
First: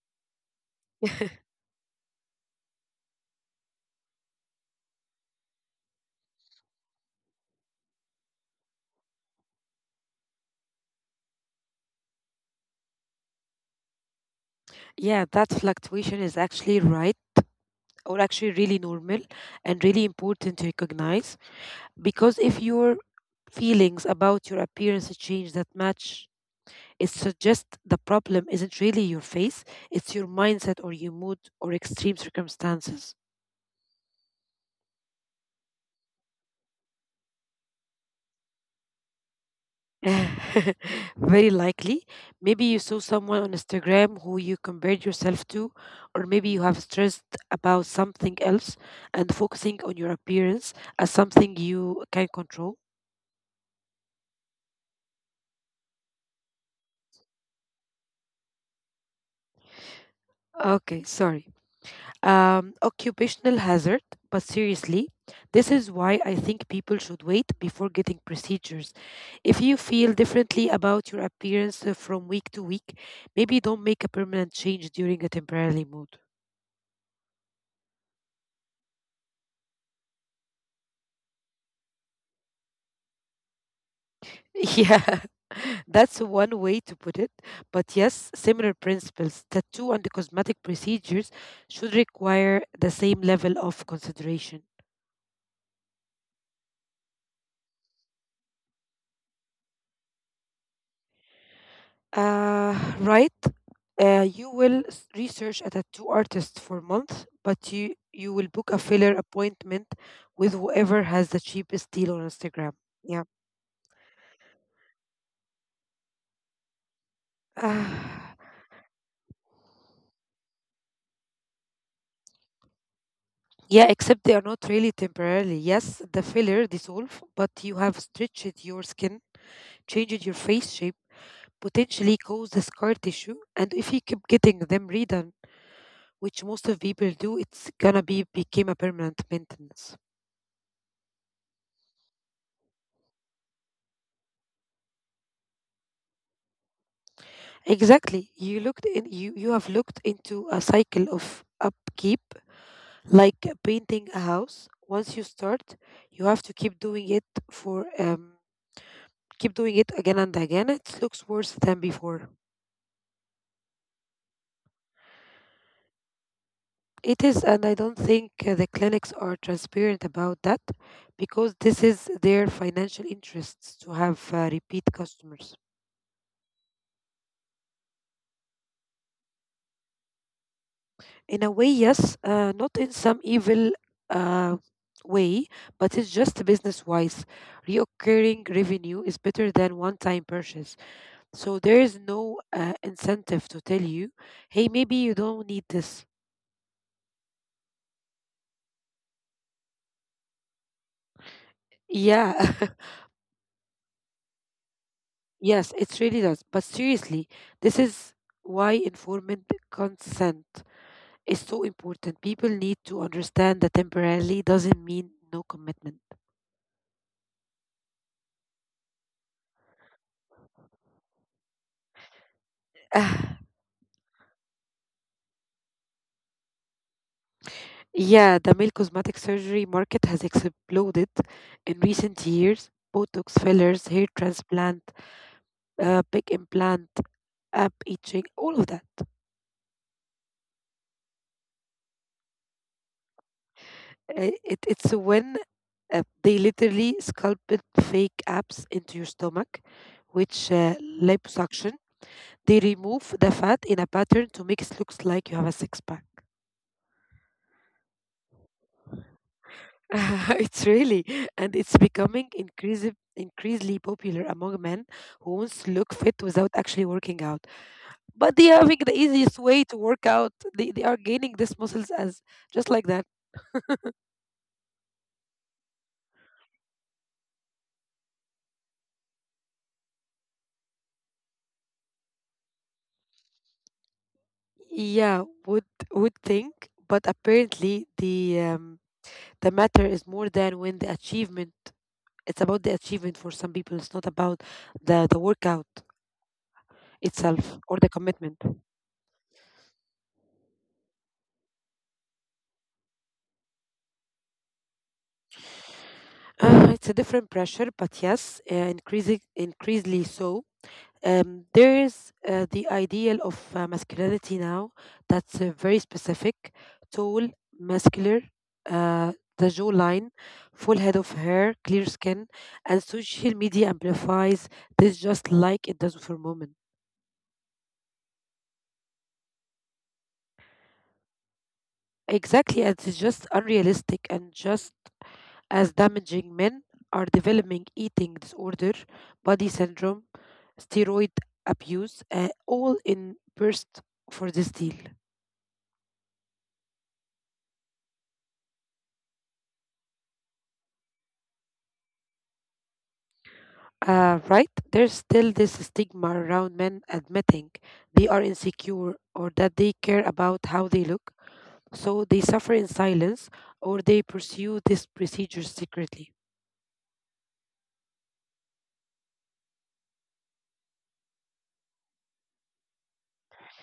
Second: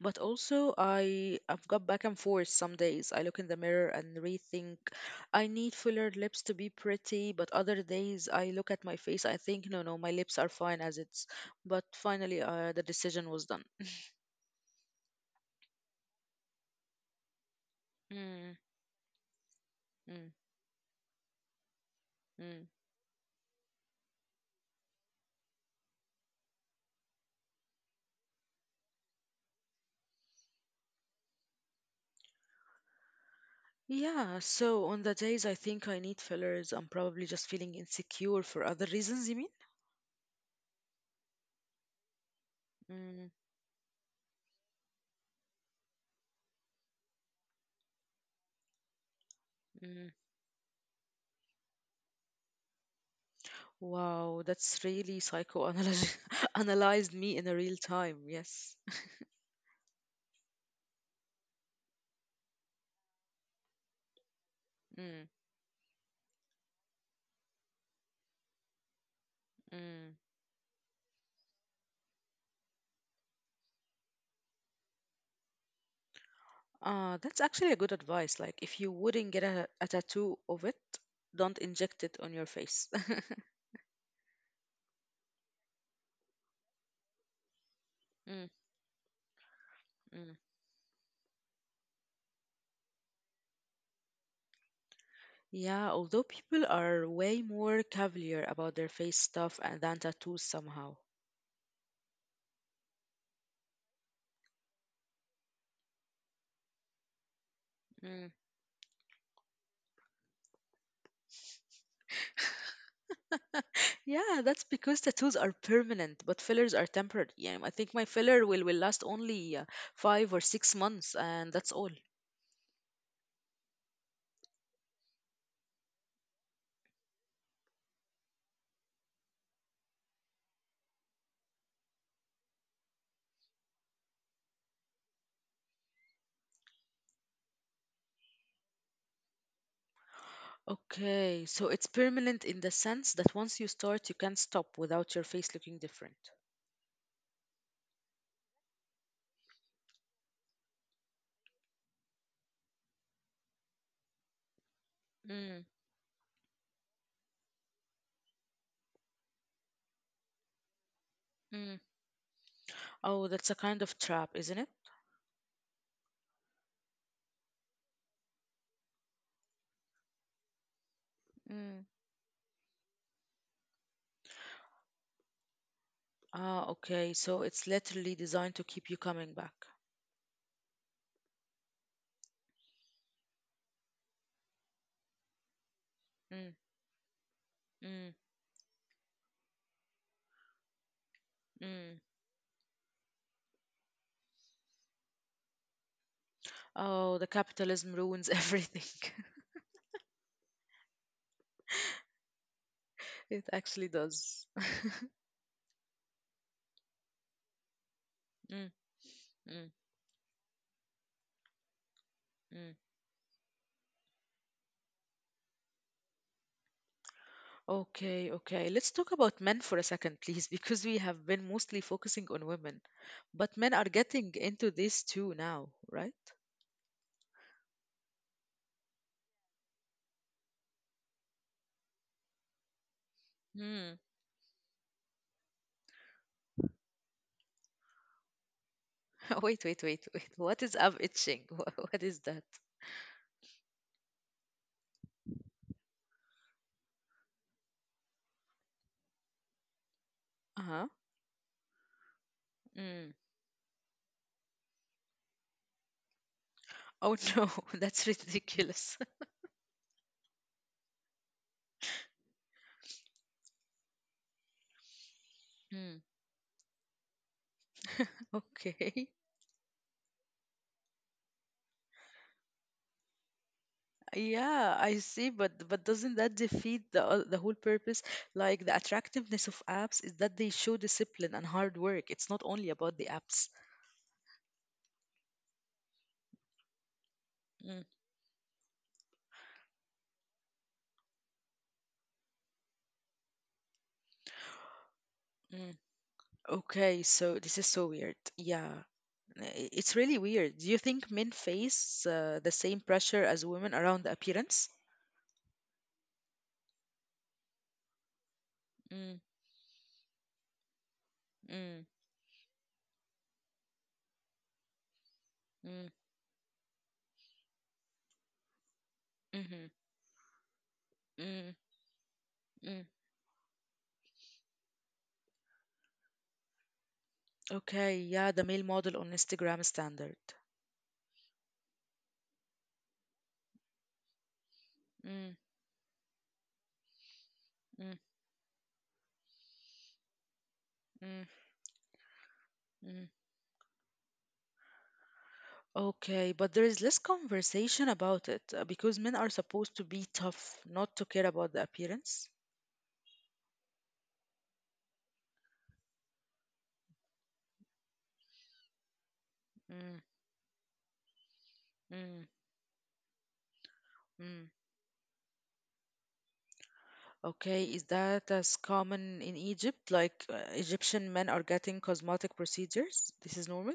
A: But also, I've got back and forth some days. I look in the mirror and rethink. I need fuller lips to be pretty, but other days I look at my face. I think, no, no, my lips are fine as it's. But finally, the decision was done.
B: Yeah, that fluctuation is actually right or
A: Mm,
B: actually really normal and really
A: mm,
B: important to recognize because if
A: mm.
B: your feelings about your appearance change that match, it suggests the problem isn't really your face, it's your mindset or your mood or extreme circumstances.
A: Yeah. So on the days I think I need fillers, I'm probably just feeling insecure for other reasons. You mean?
B: Very likely. Maybe you saw
A: Mm,
B: someone on Instagram who you compared yourself to, or maybe you have stressed about something else and focusing on
A: mm.
B: your appearance as something you can control.
A: Wow, that's really psychoanalyzed analyzed me in a real time. Yes.
B: Okay, sorry. Occupational hazard, but seriously,
A: Mm,
B: this is why I think people should wait before getting procedures. If you
A: mm.
B: feel differently about your appearance from week to week, maybe don't make a permanent change during a temporary mood.
A: That's actually a good advice. Like, if you wouldn't get a tattoo of it, don't inject it on your face.
B: Yeah, that's one way to put it. But yes,
A: Mm,
B: similar principles, tattoo and the
A: mm.
B: cosmetic procedures should require the same level of consideration.
A: Yeah, although people are way more cavalier about their face stuff and than tattoos somehow.
B: Uh, right. You will research a tattoo artist for months, but
A: Mm.
B: you will book a filler appointment with whoever has the cheapest deal on Instagram. Yeah.
A: Yeah, that's because tattoos are permanent, but fillers are temporary. Yeah, I think my
B: Ah,
A: filler will last only 5 or 6 months, and that's all.
B: yeah, except they are not really temporarily. Yes, the filler dissolve, but you have stretched your skin, changed your face shape, potentially caused the scar tissue, and if you keep getting them redone, which most of people do, it's gonna be became a permanent maintenance.
A: Okay, so it's permanent in the sense that once you start, you can't stop without your face looking different.
B: Exactly. You have looked into a cycle of upkeep like painting a house. Once you
A: Mm,
B: start, you have to keep doing it for keep doing it again and again. It looks worse than
A: mm.
B: before.
A: Oh, that's a kind of trap, isn't it?
B: It is, and I don't think the clinics are transparent about that because this
A: Mm.
B: is their financial interests to have repeat customers.
A: Ah, okay. So it's literally designed to keep you coming back.
B: In a way, yes, not in some evil uh, way, but it's just
A: Mm,
B: business wise.
A: mm,
B: Reoccurring revenue is better than one time purchase. So there is
A: mm.
B: no incentive to tell you, hey, maybe you don't need this.
A: Oh, the capitalism ruins everything.
B: Yeah,
A: It actually does.
B: yes, it really does. But seriously, this
A: Mm,
B: is why
A: mm,
B: informed consent is so
A: mm.
B: important. People need to understand that temporarily doesn't mean no commitment.
A: Okay, okay. Let's talk about men for a second, please, because we have been mostly focusing on women. But men are getting into this too now, right?
B: Yeah, the male cosmetic surgery market has exploded in recent years. Botox, fillers,
A: Hmm.
B: hair transplant, big implant, ab etching, all of that.
A: Wait, wait, wait, wait. What is ab itching? What is that?
B: It's when they literally sculpted fake abs into your stomach, which
A: Uh-huh.
B: liposuction. They remove the
A: Mm.
B: fat in a pattern to make it looks like you have a six pack.
A: Oh no, that's ridiculous.
B: It's really, and it's becoming increasingly popular among men who wants to look fit without actually working out. But they are having the
A: Okay.
B: easiest way to work out. They are gaining these muscles as just like that.
A: Yeah, I see, but doesn't that defeat the whole purpose? Like the attractiveness of apps is that they show discipline and hard work. It's not only about the apps.
B: Yeah, would think, but apparently
A: Mm,
B: the matter is more than when the achievement. It's about the achievement for some people. It's not about the workout
A: mm. Okay, so
B: itself
A: this is
B: or the
A: so weird.
B: commitment.
A: Yeah, it's really weird. Do you think men face the same pressure as women around appearance?
B: It's a different pressure, but yes,
A: Mm,
B: increasingly so.
A: mm,
B: There is the ideal of masculinity now that's
A: mm,
B: very specific, tall, muscular, uh,
A: mhm,
B: the jawline, full head of
A: mm,
B: hair, clear skin,
A: mm.
B: and social media amplifies this just like it does for women.
A: Okay, yeah, the male model on Instagram standard.
B: Exactly, and it's just unrealistic and just
A: Mm,
B: as damaging. Men are developing
A: mm,
B: eating disorder, body syndrome, steroid
A: mm,
B: abuse, all
A: mm.
B: in burst for this deal.
A: Okay, but there is less conversation about it because men are supposed to be tough, not to care about the appearance.
B: Right? There's still this stigma around men admitting they are insecure or that they care
A: Mm,
B: about how they look, so they
A: mm,
B: suffer in silence or they
A: mm.
B: pursue this procedure secretly.
A: Okay, is that as common in Egypt? Like Egyptian men are getting cosmetic procedures? This is normal?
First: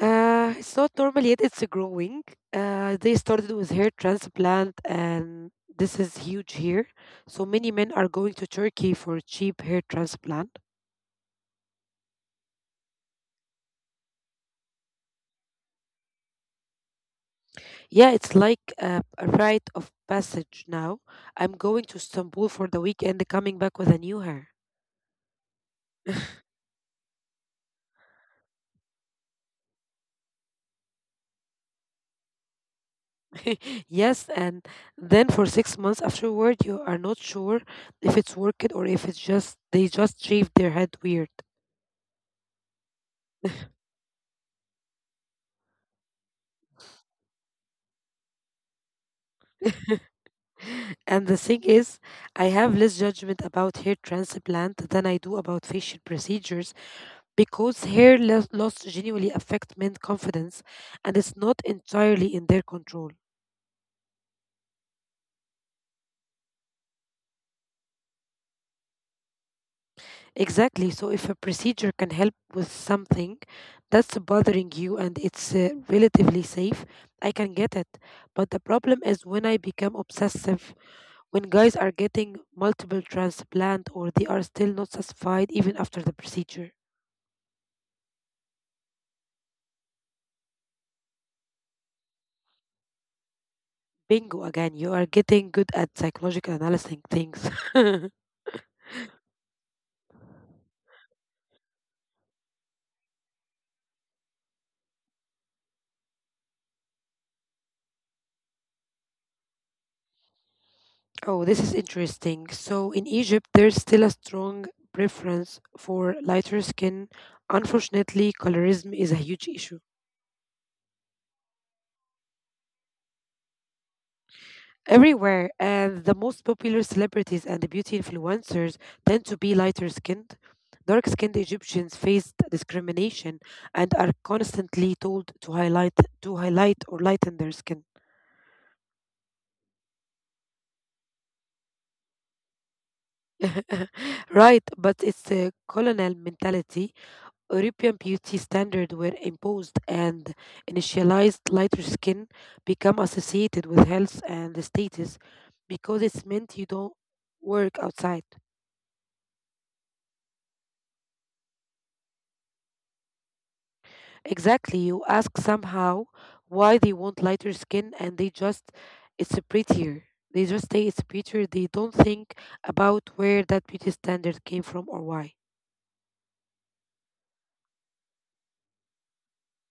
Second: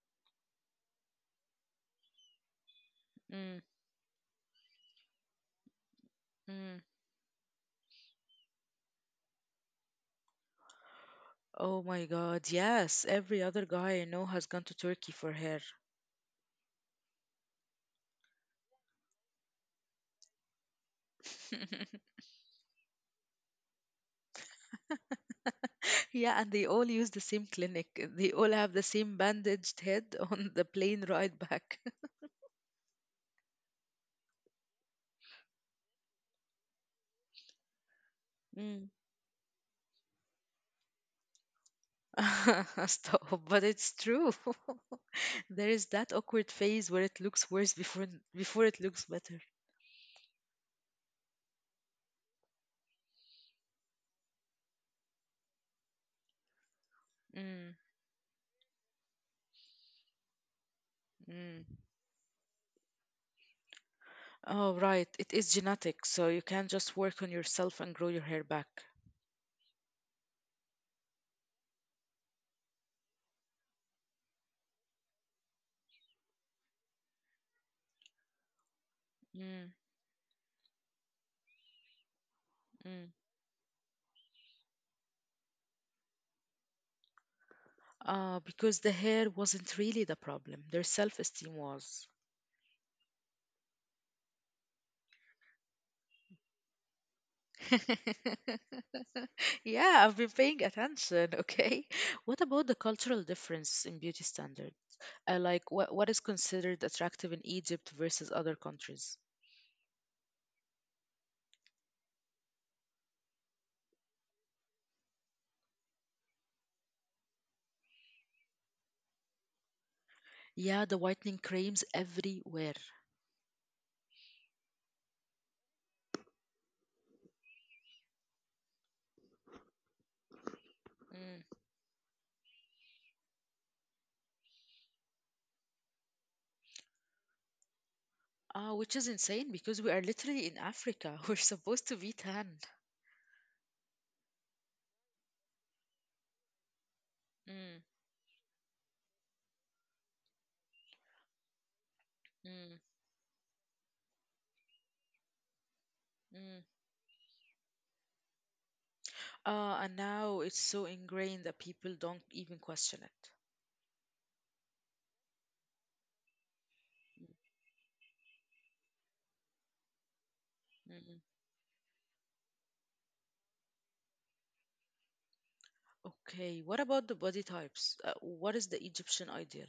B: It's not normal yet, it's growing. They started
A: Mm,
B: with hair transplant, and this is huge
A: mm.
B: here. So many men are going to Turkey for cheap hair transplant.
A: Oh my God, yes. Every other guy I know has gone to Turkey for hair.
B: Yeah, it's like a rite of passage now. I'm going to Istanbul for the weekend, coming back with a new hair.
A: Yeah, and they all use the same clinic. They all have the same bandaged head on the plane ride back.
B: Yes, and then for 6 months afterward, you are not sure if it's worked or if it's just they just shaved their head weird.
A: Stop, but it's true. There is that awkward phase where it looks worse before it looks better.
B: And the thing is, I have less judgment about hair transplant than I do about facial procedures
A: Mm,
B: because loss genuinely affect men's confidence and it's not
A: mm.
B: entirely in their control.
A: Oh, right. It is genetic, so you can just work on yourself and grow your hair back.
B: Exactly. So if a procedure can help with something that's bothering you and it's relatively safe, I can get it. But the problem is when
A: Mm,
B: I become obsessive, when guys are getting
A: mm.
B: multiple transplant or they are still not satisfied even after the procedure.
A: Because the hair wasn't really the problem. Their self-esteem was.
B: Bingo, again, you are getting good at psychological analyzing things.
A: yeah, I've been paying attention. Okay. What about the cultural difference in beauty standards? Like, what is considered attractive in Egypt versus other countries?
B: Oh, this is interesting. So in Egypt, there's still a strong preference for lighter skin. Unfortunately, colorism is a huge issue.
A: Yeah, the whitening creams everywhere.
B: Everywhere. And the most popular celebrities and the beauty influencers tend to be lighter skinned. Dark skinned
A: Mm.
B: Egyptians faced discrimination and are constantly told to highlight, to highlight or lighten their skin.
A: Ah, which is insane because we are literally in Africa. We're supposed to be tan.
B: Right, but it's a colonial mentality.
A: Mm,
B: European beauty standards were imposed and initialized lighter skin,
A: mm,
B: become associated with health and status because it's
A: mm.
B: meant you don't work outside.
A: And now it's so ingrained that people don't even question it.
B: Exactly. You ask somehow why they want lighter skin and it's prettier. They just say it's
A: Mm.
B: prettier. They don't think about where that beauty standard came from or why.
A: Okay, what about the body types? What is the Egyptian ideal?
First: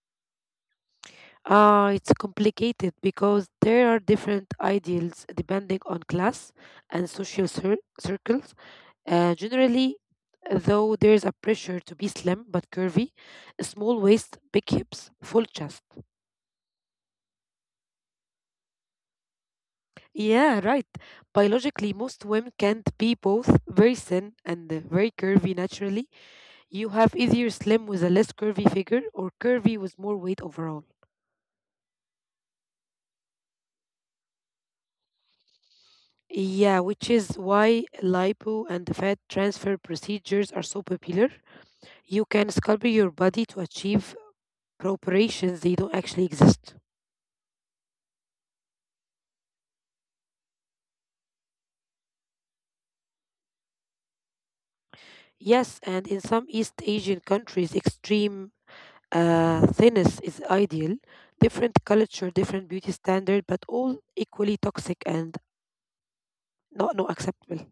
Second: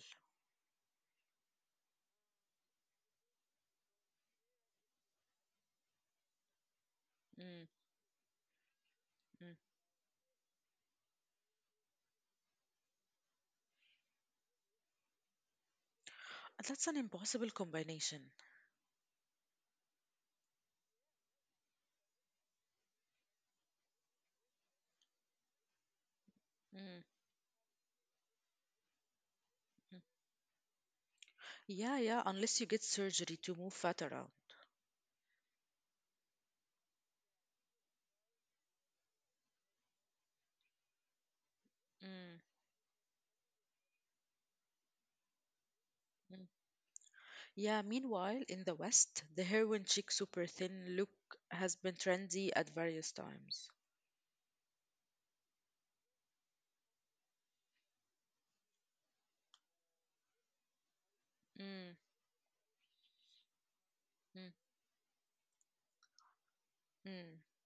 B: Ah, it's complicated because there are different ideals depending on class and social
A: Mm,
B: circles.
A: mm.
B: Generally, though, there's a pressure to be slim but curvy, a small waist, big hips, full chest.
A: That's an impossible combination.
B: Yeah, right. Biologically, most women can't be both very thin and very curvy naturally. You
A: Mm,
B: have either slim with a less curvy figure or curvy with
A: mm.
B: more weight overall.
A: Yeah, yeah, unless you get surgery to move fat around.
B: Yeah, which is why lipo and the fat transfer procedures are so popular. You
A: Mm,
B: can sculpt your body to achieve proportions they don't actually
A: mm.
B: exist.
A: Yeah, meanwhile, in the West, the heroin chic super thin look has been trendy at various times.
B: Yes, and in some East Asian countries, extreme thinness is ideal. Different
A: Mm,
B: culture, different beauty standard, but all equally
A: mm,
B: toxic and not no
A: mm.
B: acceptable.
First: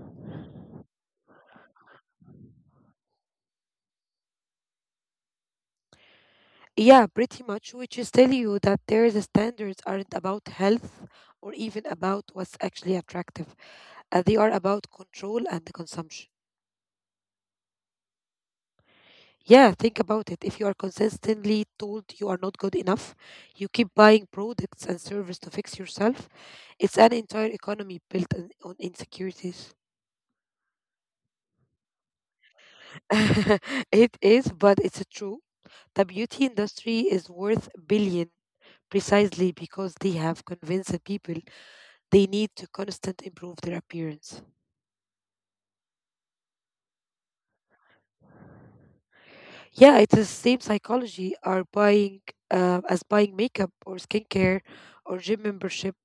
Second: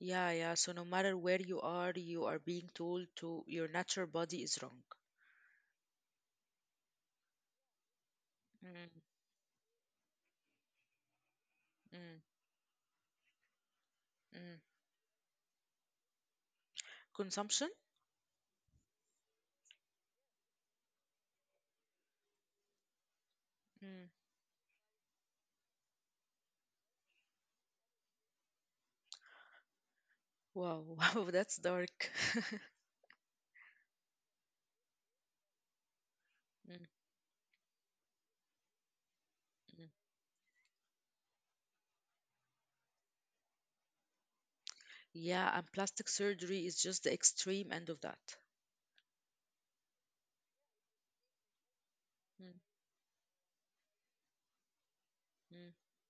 A: Yeah, yeah, so no matter where you are being told to your natural body is wrong.
B: Yeah, pretty much, which is tell you that
A: Mm,
B: their standards aren't about health or even
A: mm,
B: about what's actually attractive. They are
A: mm.
B: about control and consumption.
A: Consumption?
B: Yeah, think about it. If you are consistently told you are not good enough, you keep
A: Mm.
B: buying products and services to fix yourself. It's an entire economy built on insecurities.
A: Wow, wow, that's dark.
B: It is, but it's true. The beauty
A: Mm,
B: industry is worth billion precisely
A: mm.
B: because they have convinced the people they need to constantly improve their appearance.
A: Yeah, and plastic surgery is just the extreme end of that.
B: Yeah, it is same psychology are buying
A: Mm,
B: as buying makeup or skincare or gym
A: mm,
B: membership.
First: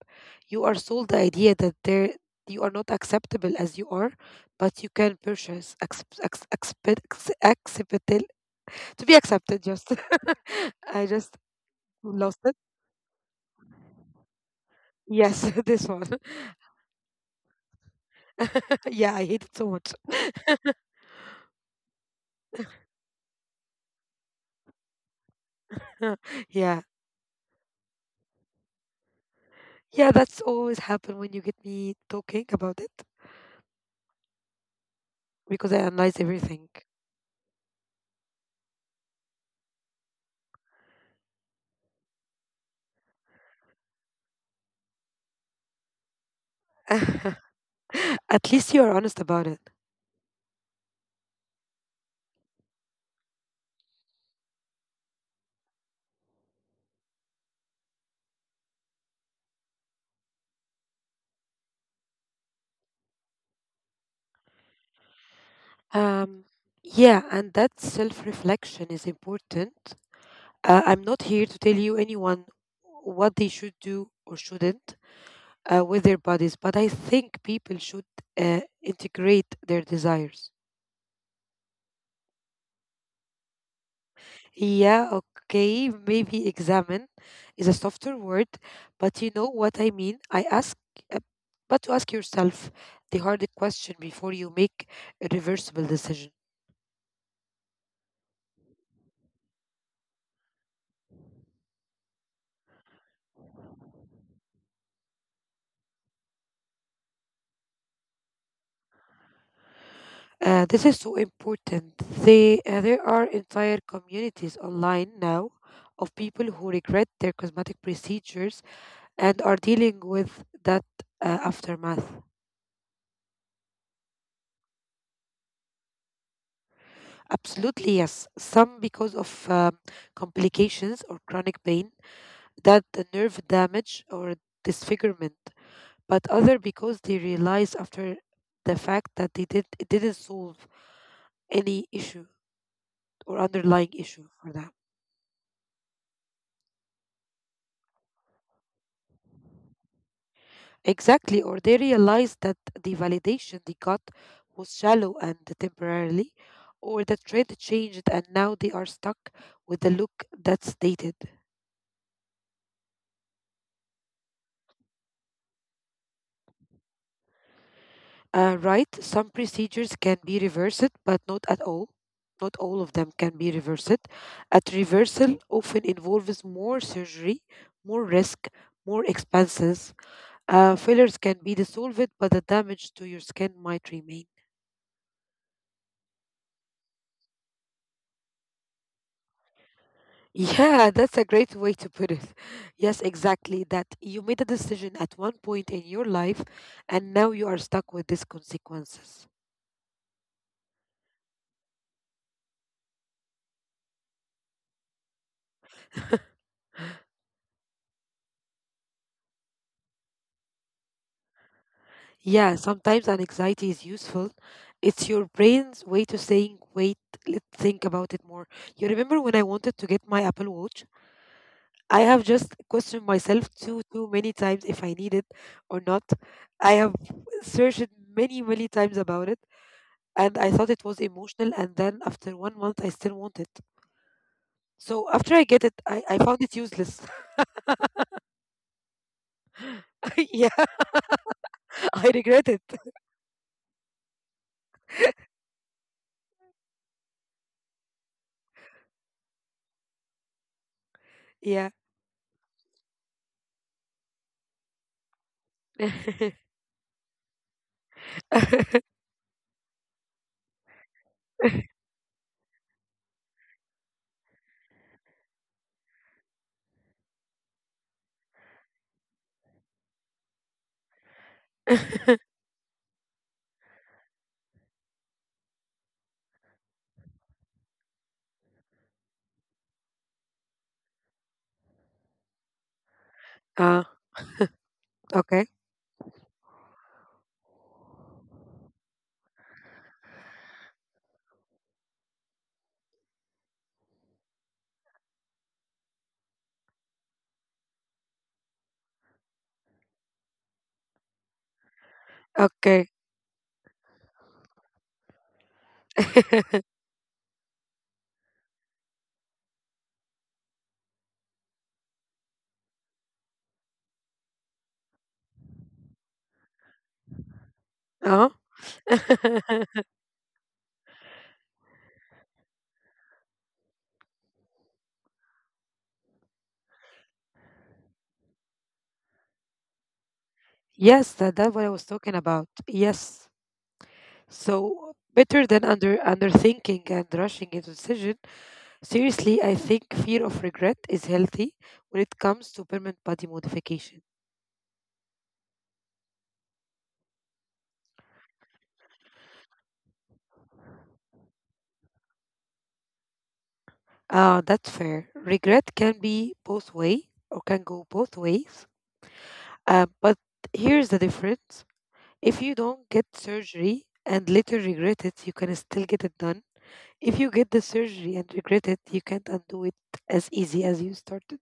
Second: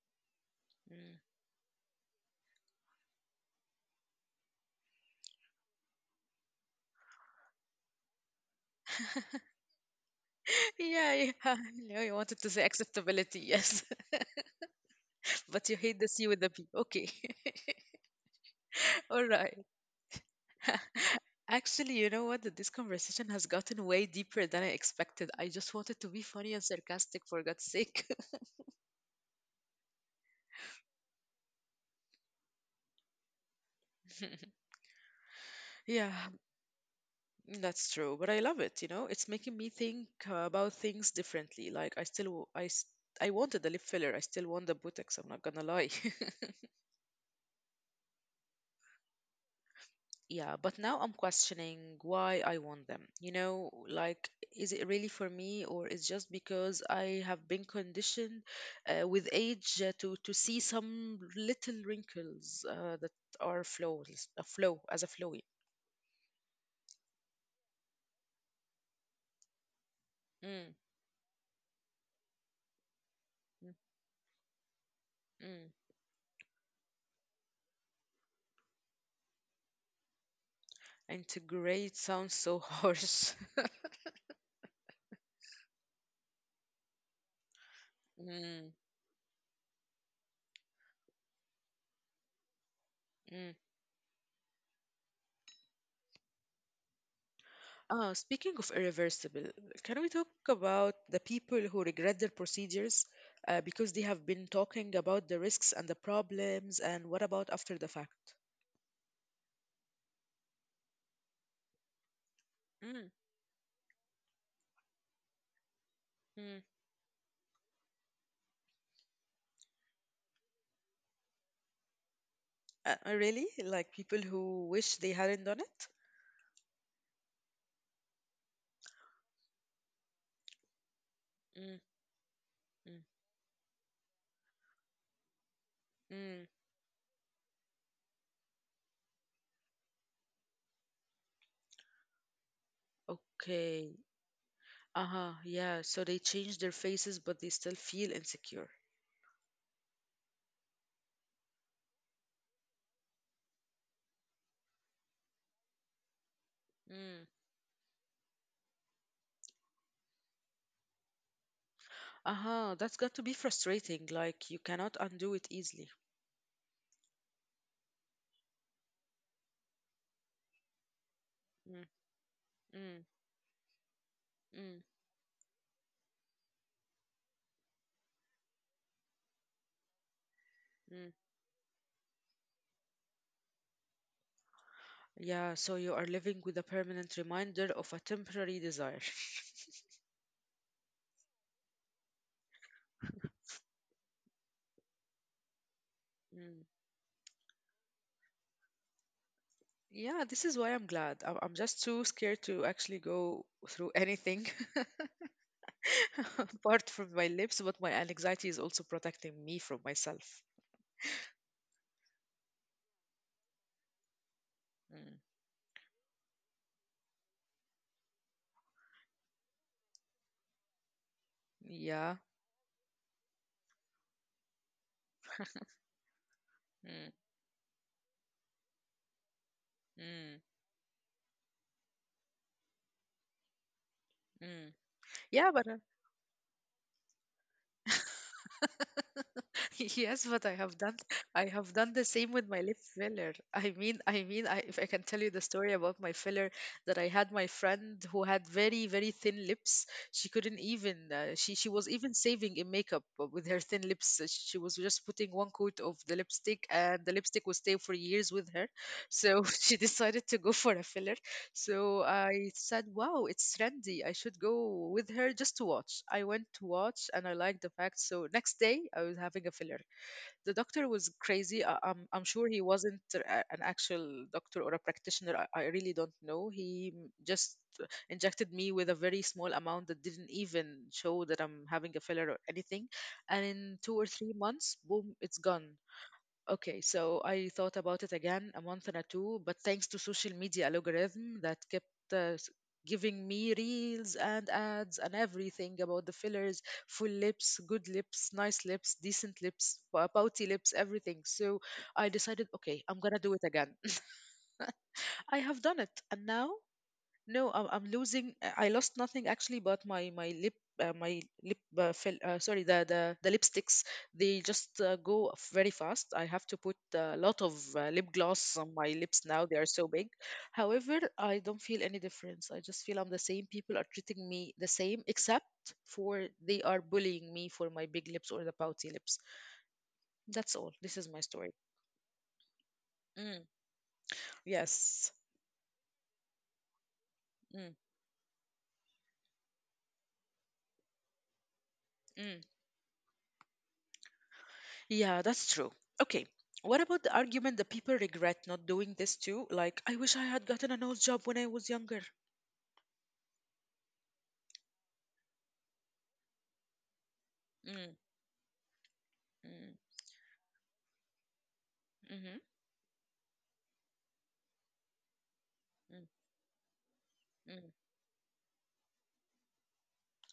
B: You are sold the
A: mm.
B: idea that there you are not acceptable as you are, but you can purchase accept, accept, accept, to be accepted. Just I just
A: Yeah,
B: lost
A: yeah.
B: it.
A: No, you wanted to say acceptability, yes.
B: Yes, this one.
A: But you hate the C with the B. Okay.
B: Yeah, I hate it so
A: All
B: much.
A: right. Actually, you know what? This conversation has gotten way deeper than I expected. I just wanted to be
B: Yeah.
A: funny and sarcastic, for God's sake.
B: Yeah, that's always happen when you get me talking about it because I
A: Yeah,
B: analyze everything.
A: that's true. But I love it, you know? It's making me think about things differently. Like, I still, w- I, s- I wanted the lip filler. I still want the Botox. I'm not gonna lie.
B: At least you are honest about it.
A: Yeah, but now I'm questioning why I want them. You know, like, is it really for me, or is just because I have been conditioned with age to see some little wrinkles that are flawless, a flow as a flowy.
B: Um, yeah, and that self-reflection is important.
A: Mm,
B: I'm not here to tell you anyone what they should
A: mm,
B: do or shouldn't
A: mm.
B: with their bodies, but I think people should integrate their desires.
A: Integrate sounds so harsh.
B: Yeah, okay, maybe examine is a softer word,
A: Mm,
B: but you know what I mean. I ask, uh, but To ask yourself the hard
A: mm.
B: question before you make a reversible decision.
A: Speaking of irreversible, can we talk about the people who regret their procedures because they have been talking about the risks and the problems, and what about after the fact?
B: This is so important. There
A: Mm,
B: are entire communities online now of people who
A: mm.
B: regret their cosmetic procedures and are dealing with that aftermath.
A: Really? Like people who wish they hadn't done it?
B: Absolutely, yes. Some because of complications or chronic pain,
A: Mm,
B: that the nerve
A: mm,
B: damage or disfigurement, but other because they
A: mm.
B: realize after the fact that they did it didn't solve any issue or underlying issue for them.
A: Okay. Uh-huh. Yeah. So they change their faces, but they still feel insecure.
B: Exactly, or they realize that the validation they got was shallow and temporarily, or the trend changed and
A: Mm.
B: now they are stuck with the look that's dated.
A: Uh-huh. That's got to be frustrating. Like you cannot undo it easily.
B: Right, some procedures can be reversed, but not at all. Not all
A: Mm,
B: of them can be reversed.
A: mm,
B: At reversal often
A: mm,
B: involves more surgery, more risk, more expenses. Failures can be dissolved,
A: mm.
B: but the damage to your skin might remain.
A: Yeah, so you are living with a permanent reminder of a temporary desire.
B: Yeah, that's a great way to put it. Yes, exactly. That you made a decision at one point in your life, and now you are
A: Mm.
B: stuck with these consequences.
A: Yeah, this is why I'm glad. I'm just too scared to actually go through anything apart from my lips, but my anxiety is also protecting me from myself.
B: Yeah, sometimes an anxiety is useful. It's your brain's way to
A: Mm.
B: saying, wait, let's think about it more. You remember when I wanted to get my Apple Watch? I have just questioned
A: Yeah.
B: myself too many times if I need it or not. I have searched
A: Mm.
B: many, many times about it, and I thought it was emotional.
A: Mm.
B: And then after 1 month, I still want it. So after I get
A: Mm.
B: it, I found it
A: Yeah, but
B: useless. Yeah,
A: Yes, but I have done
B: I regret
A: I
B: it.
A: have done the same with my lip filler. I mean, if I can tell you the story about my filler that I had my friend who had very very thin lips. She couldn't
B: Yeah.
A: even she was even saving in makeup with her thin lips. She was just putting one coat of the lipstick and the lipstick would stay for years with her. So she decided to go for a filler so I said, wow, it's trendy. I should go with her just to watch. I went to watch and I liked the fact. So next day I was having a filler. The doctor was crazy. I'm sure he wasn't an actual doctor or a practitioner. I really don't know. He just injected me with a very small amount that didn't even show that I'm having a filler or
B: Ah,
A: anything. And in two or three
B: okay.
A: months, boom, it's gone. Okay, so I thought about it again a month and a two, but thanks to social media algorithm that kept giving me reels and ads and everything about the fillers, full lips, good lips, nice lips, decent lips, pouty lips, everything. So
B: Okay.
A: I decided, okay, I'm gonna do it again. I have done it, and now no, I'm losing. I lost nothing actually, but my lip fell. Sorry, the lipsticks they just go very fast. I have to put a
B: Uh-huh.
A: lot of lip gloss on my lips now. They are so big. However, I don't feel any difference. I just feel I'm the same. People are treating me the same, except for they are bullying me for my big lips or the pouty lips.
B: Yes, that's what I
A: That's
B: was
A: all. This
B: talking
A: is my
B: about.
A: story.
B: Yes.
A: Mm,
B: So better than
A: yes.
B: underthinking and rushing into decision.
A: Mm,
B: Seriously, I think fear of regret is healthy when it comes to permanent body
A: mm.
B: modification.
A: Yeah, that's true. Okay. What about the argument that people regret not doing this too? Like, I wish I had gotten an old job when I was younger.
B: That's fair. Regret can be both way or can go both ways.
A: Mm,
B: But
A: mm,
B: here's the difference. If you don't get
A: hmm
B: surgery and later regret it, you can still get it done.
A: mm,
B: If you get the surgery and regret
A: mm.
B: it, you can't undo it as easy as you started.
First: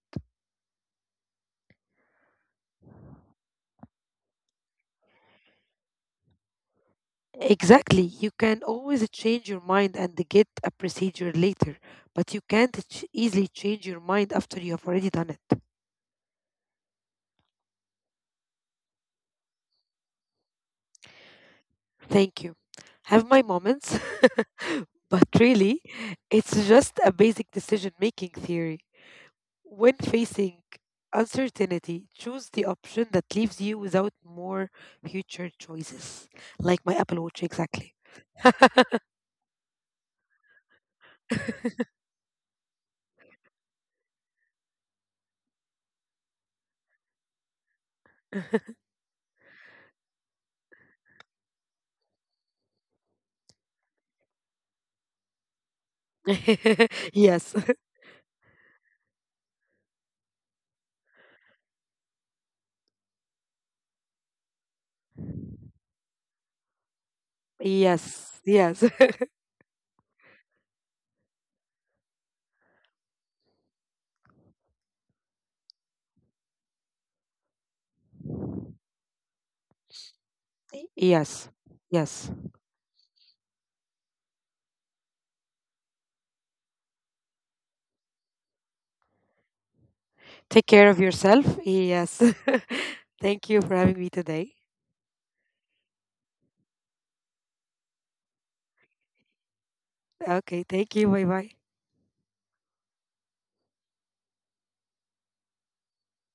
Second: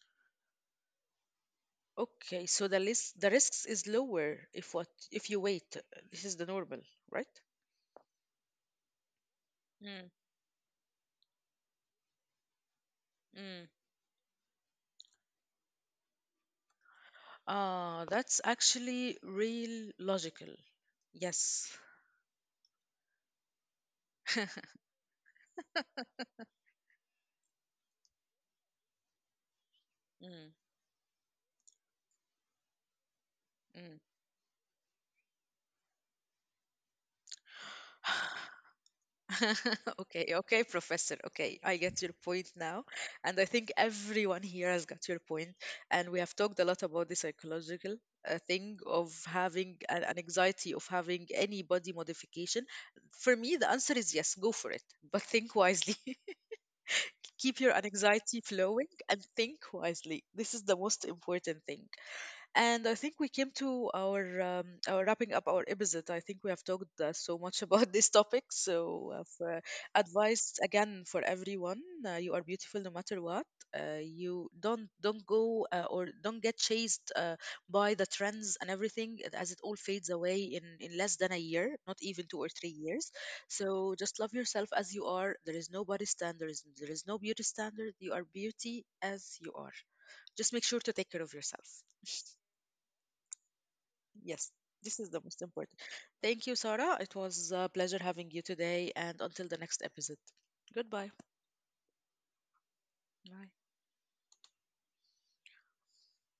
A: Okay, so the risks is lower if you wait. This is the normal, right?
B: Exactly. You can always change your mind and
A: Mm,
B: get a procedure later, but you can't ch- easily
A: mm.
B: change your mind after you have already done it.
A: Ah, that's actually real logical. Yes.
B: Thank you. Have my moments, but really, it's just a basic decision making theory. When
A: Mm,
B: facing uncertainty, choose the option that leaves you
A: mm.
B: without more future choices, like my Apple Watch, exactly.
A: okay, okay, Professor. Okay, I get your point now. And I think everyone here has got your point. And we have talked a lot about the psychological thing of having an anxiety of having any body modification. For me, the answer is yes, go for it. But think wisely.
B: Yes,
A: Keep your anxiety flowing and think wisely. This is the most important thing. And I think we came to our wrapping up our episode. I think we have talked so much about this
B: yes,
A: topic.
B: yes,
A: So, for advice again for everyone: you are beautiful no matter what. You don't go or don't get chased by the trends and everything, as it all fades away in in less than a
B: yes,
A: year, not even
B: yes.
A: 2 or 3 years. So just love yourself as you are. There is no body standard. There is no beauty standard. You are beauty as you are. Just make
B: Take
A: sure to
B: care of
A: take care of
B: yourself.
A: yourself.
B: Yes. Thank you for having me
A: Yes,
B: today.
A: this is the most important. Thank you, Sarah. It was a pleasure having you today, and until the next episode.
B: Okay. Thank
A: Goodbye.
B: you. Bye bye.
A: Bye.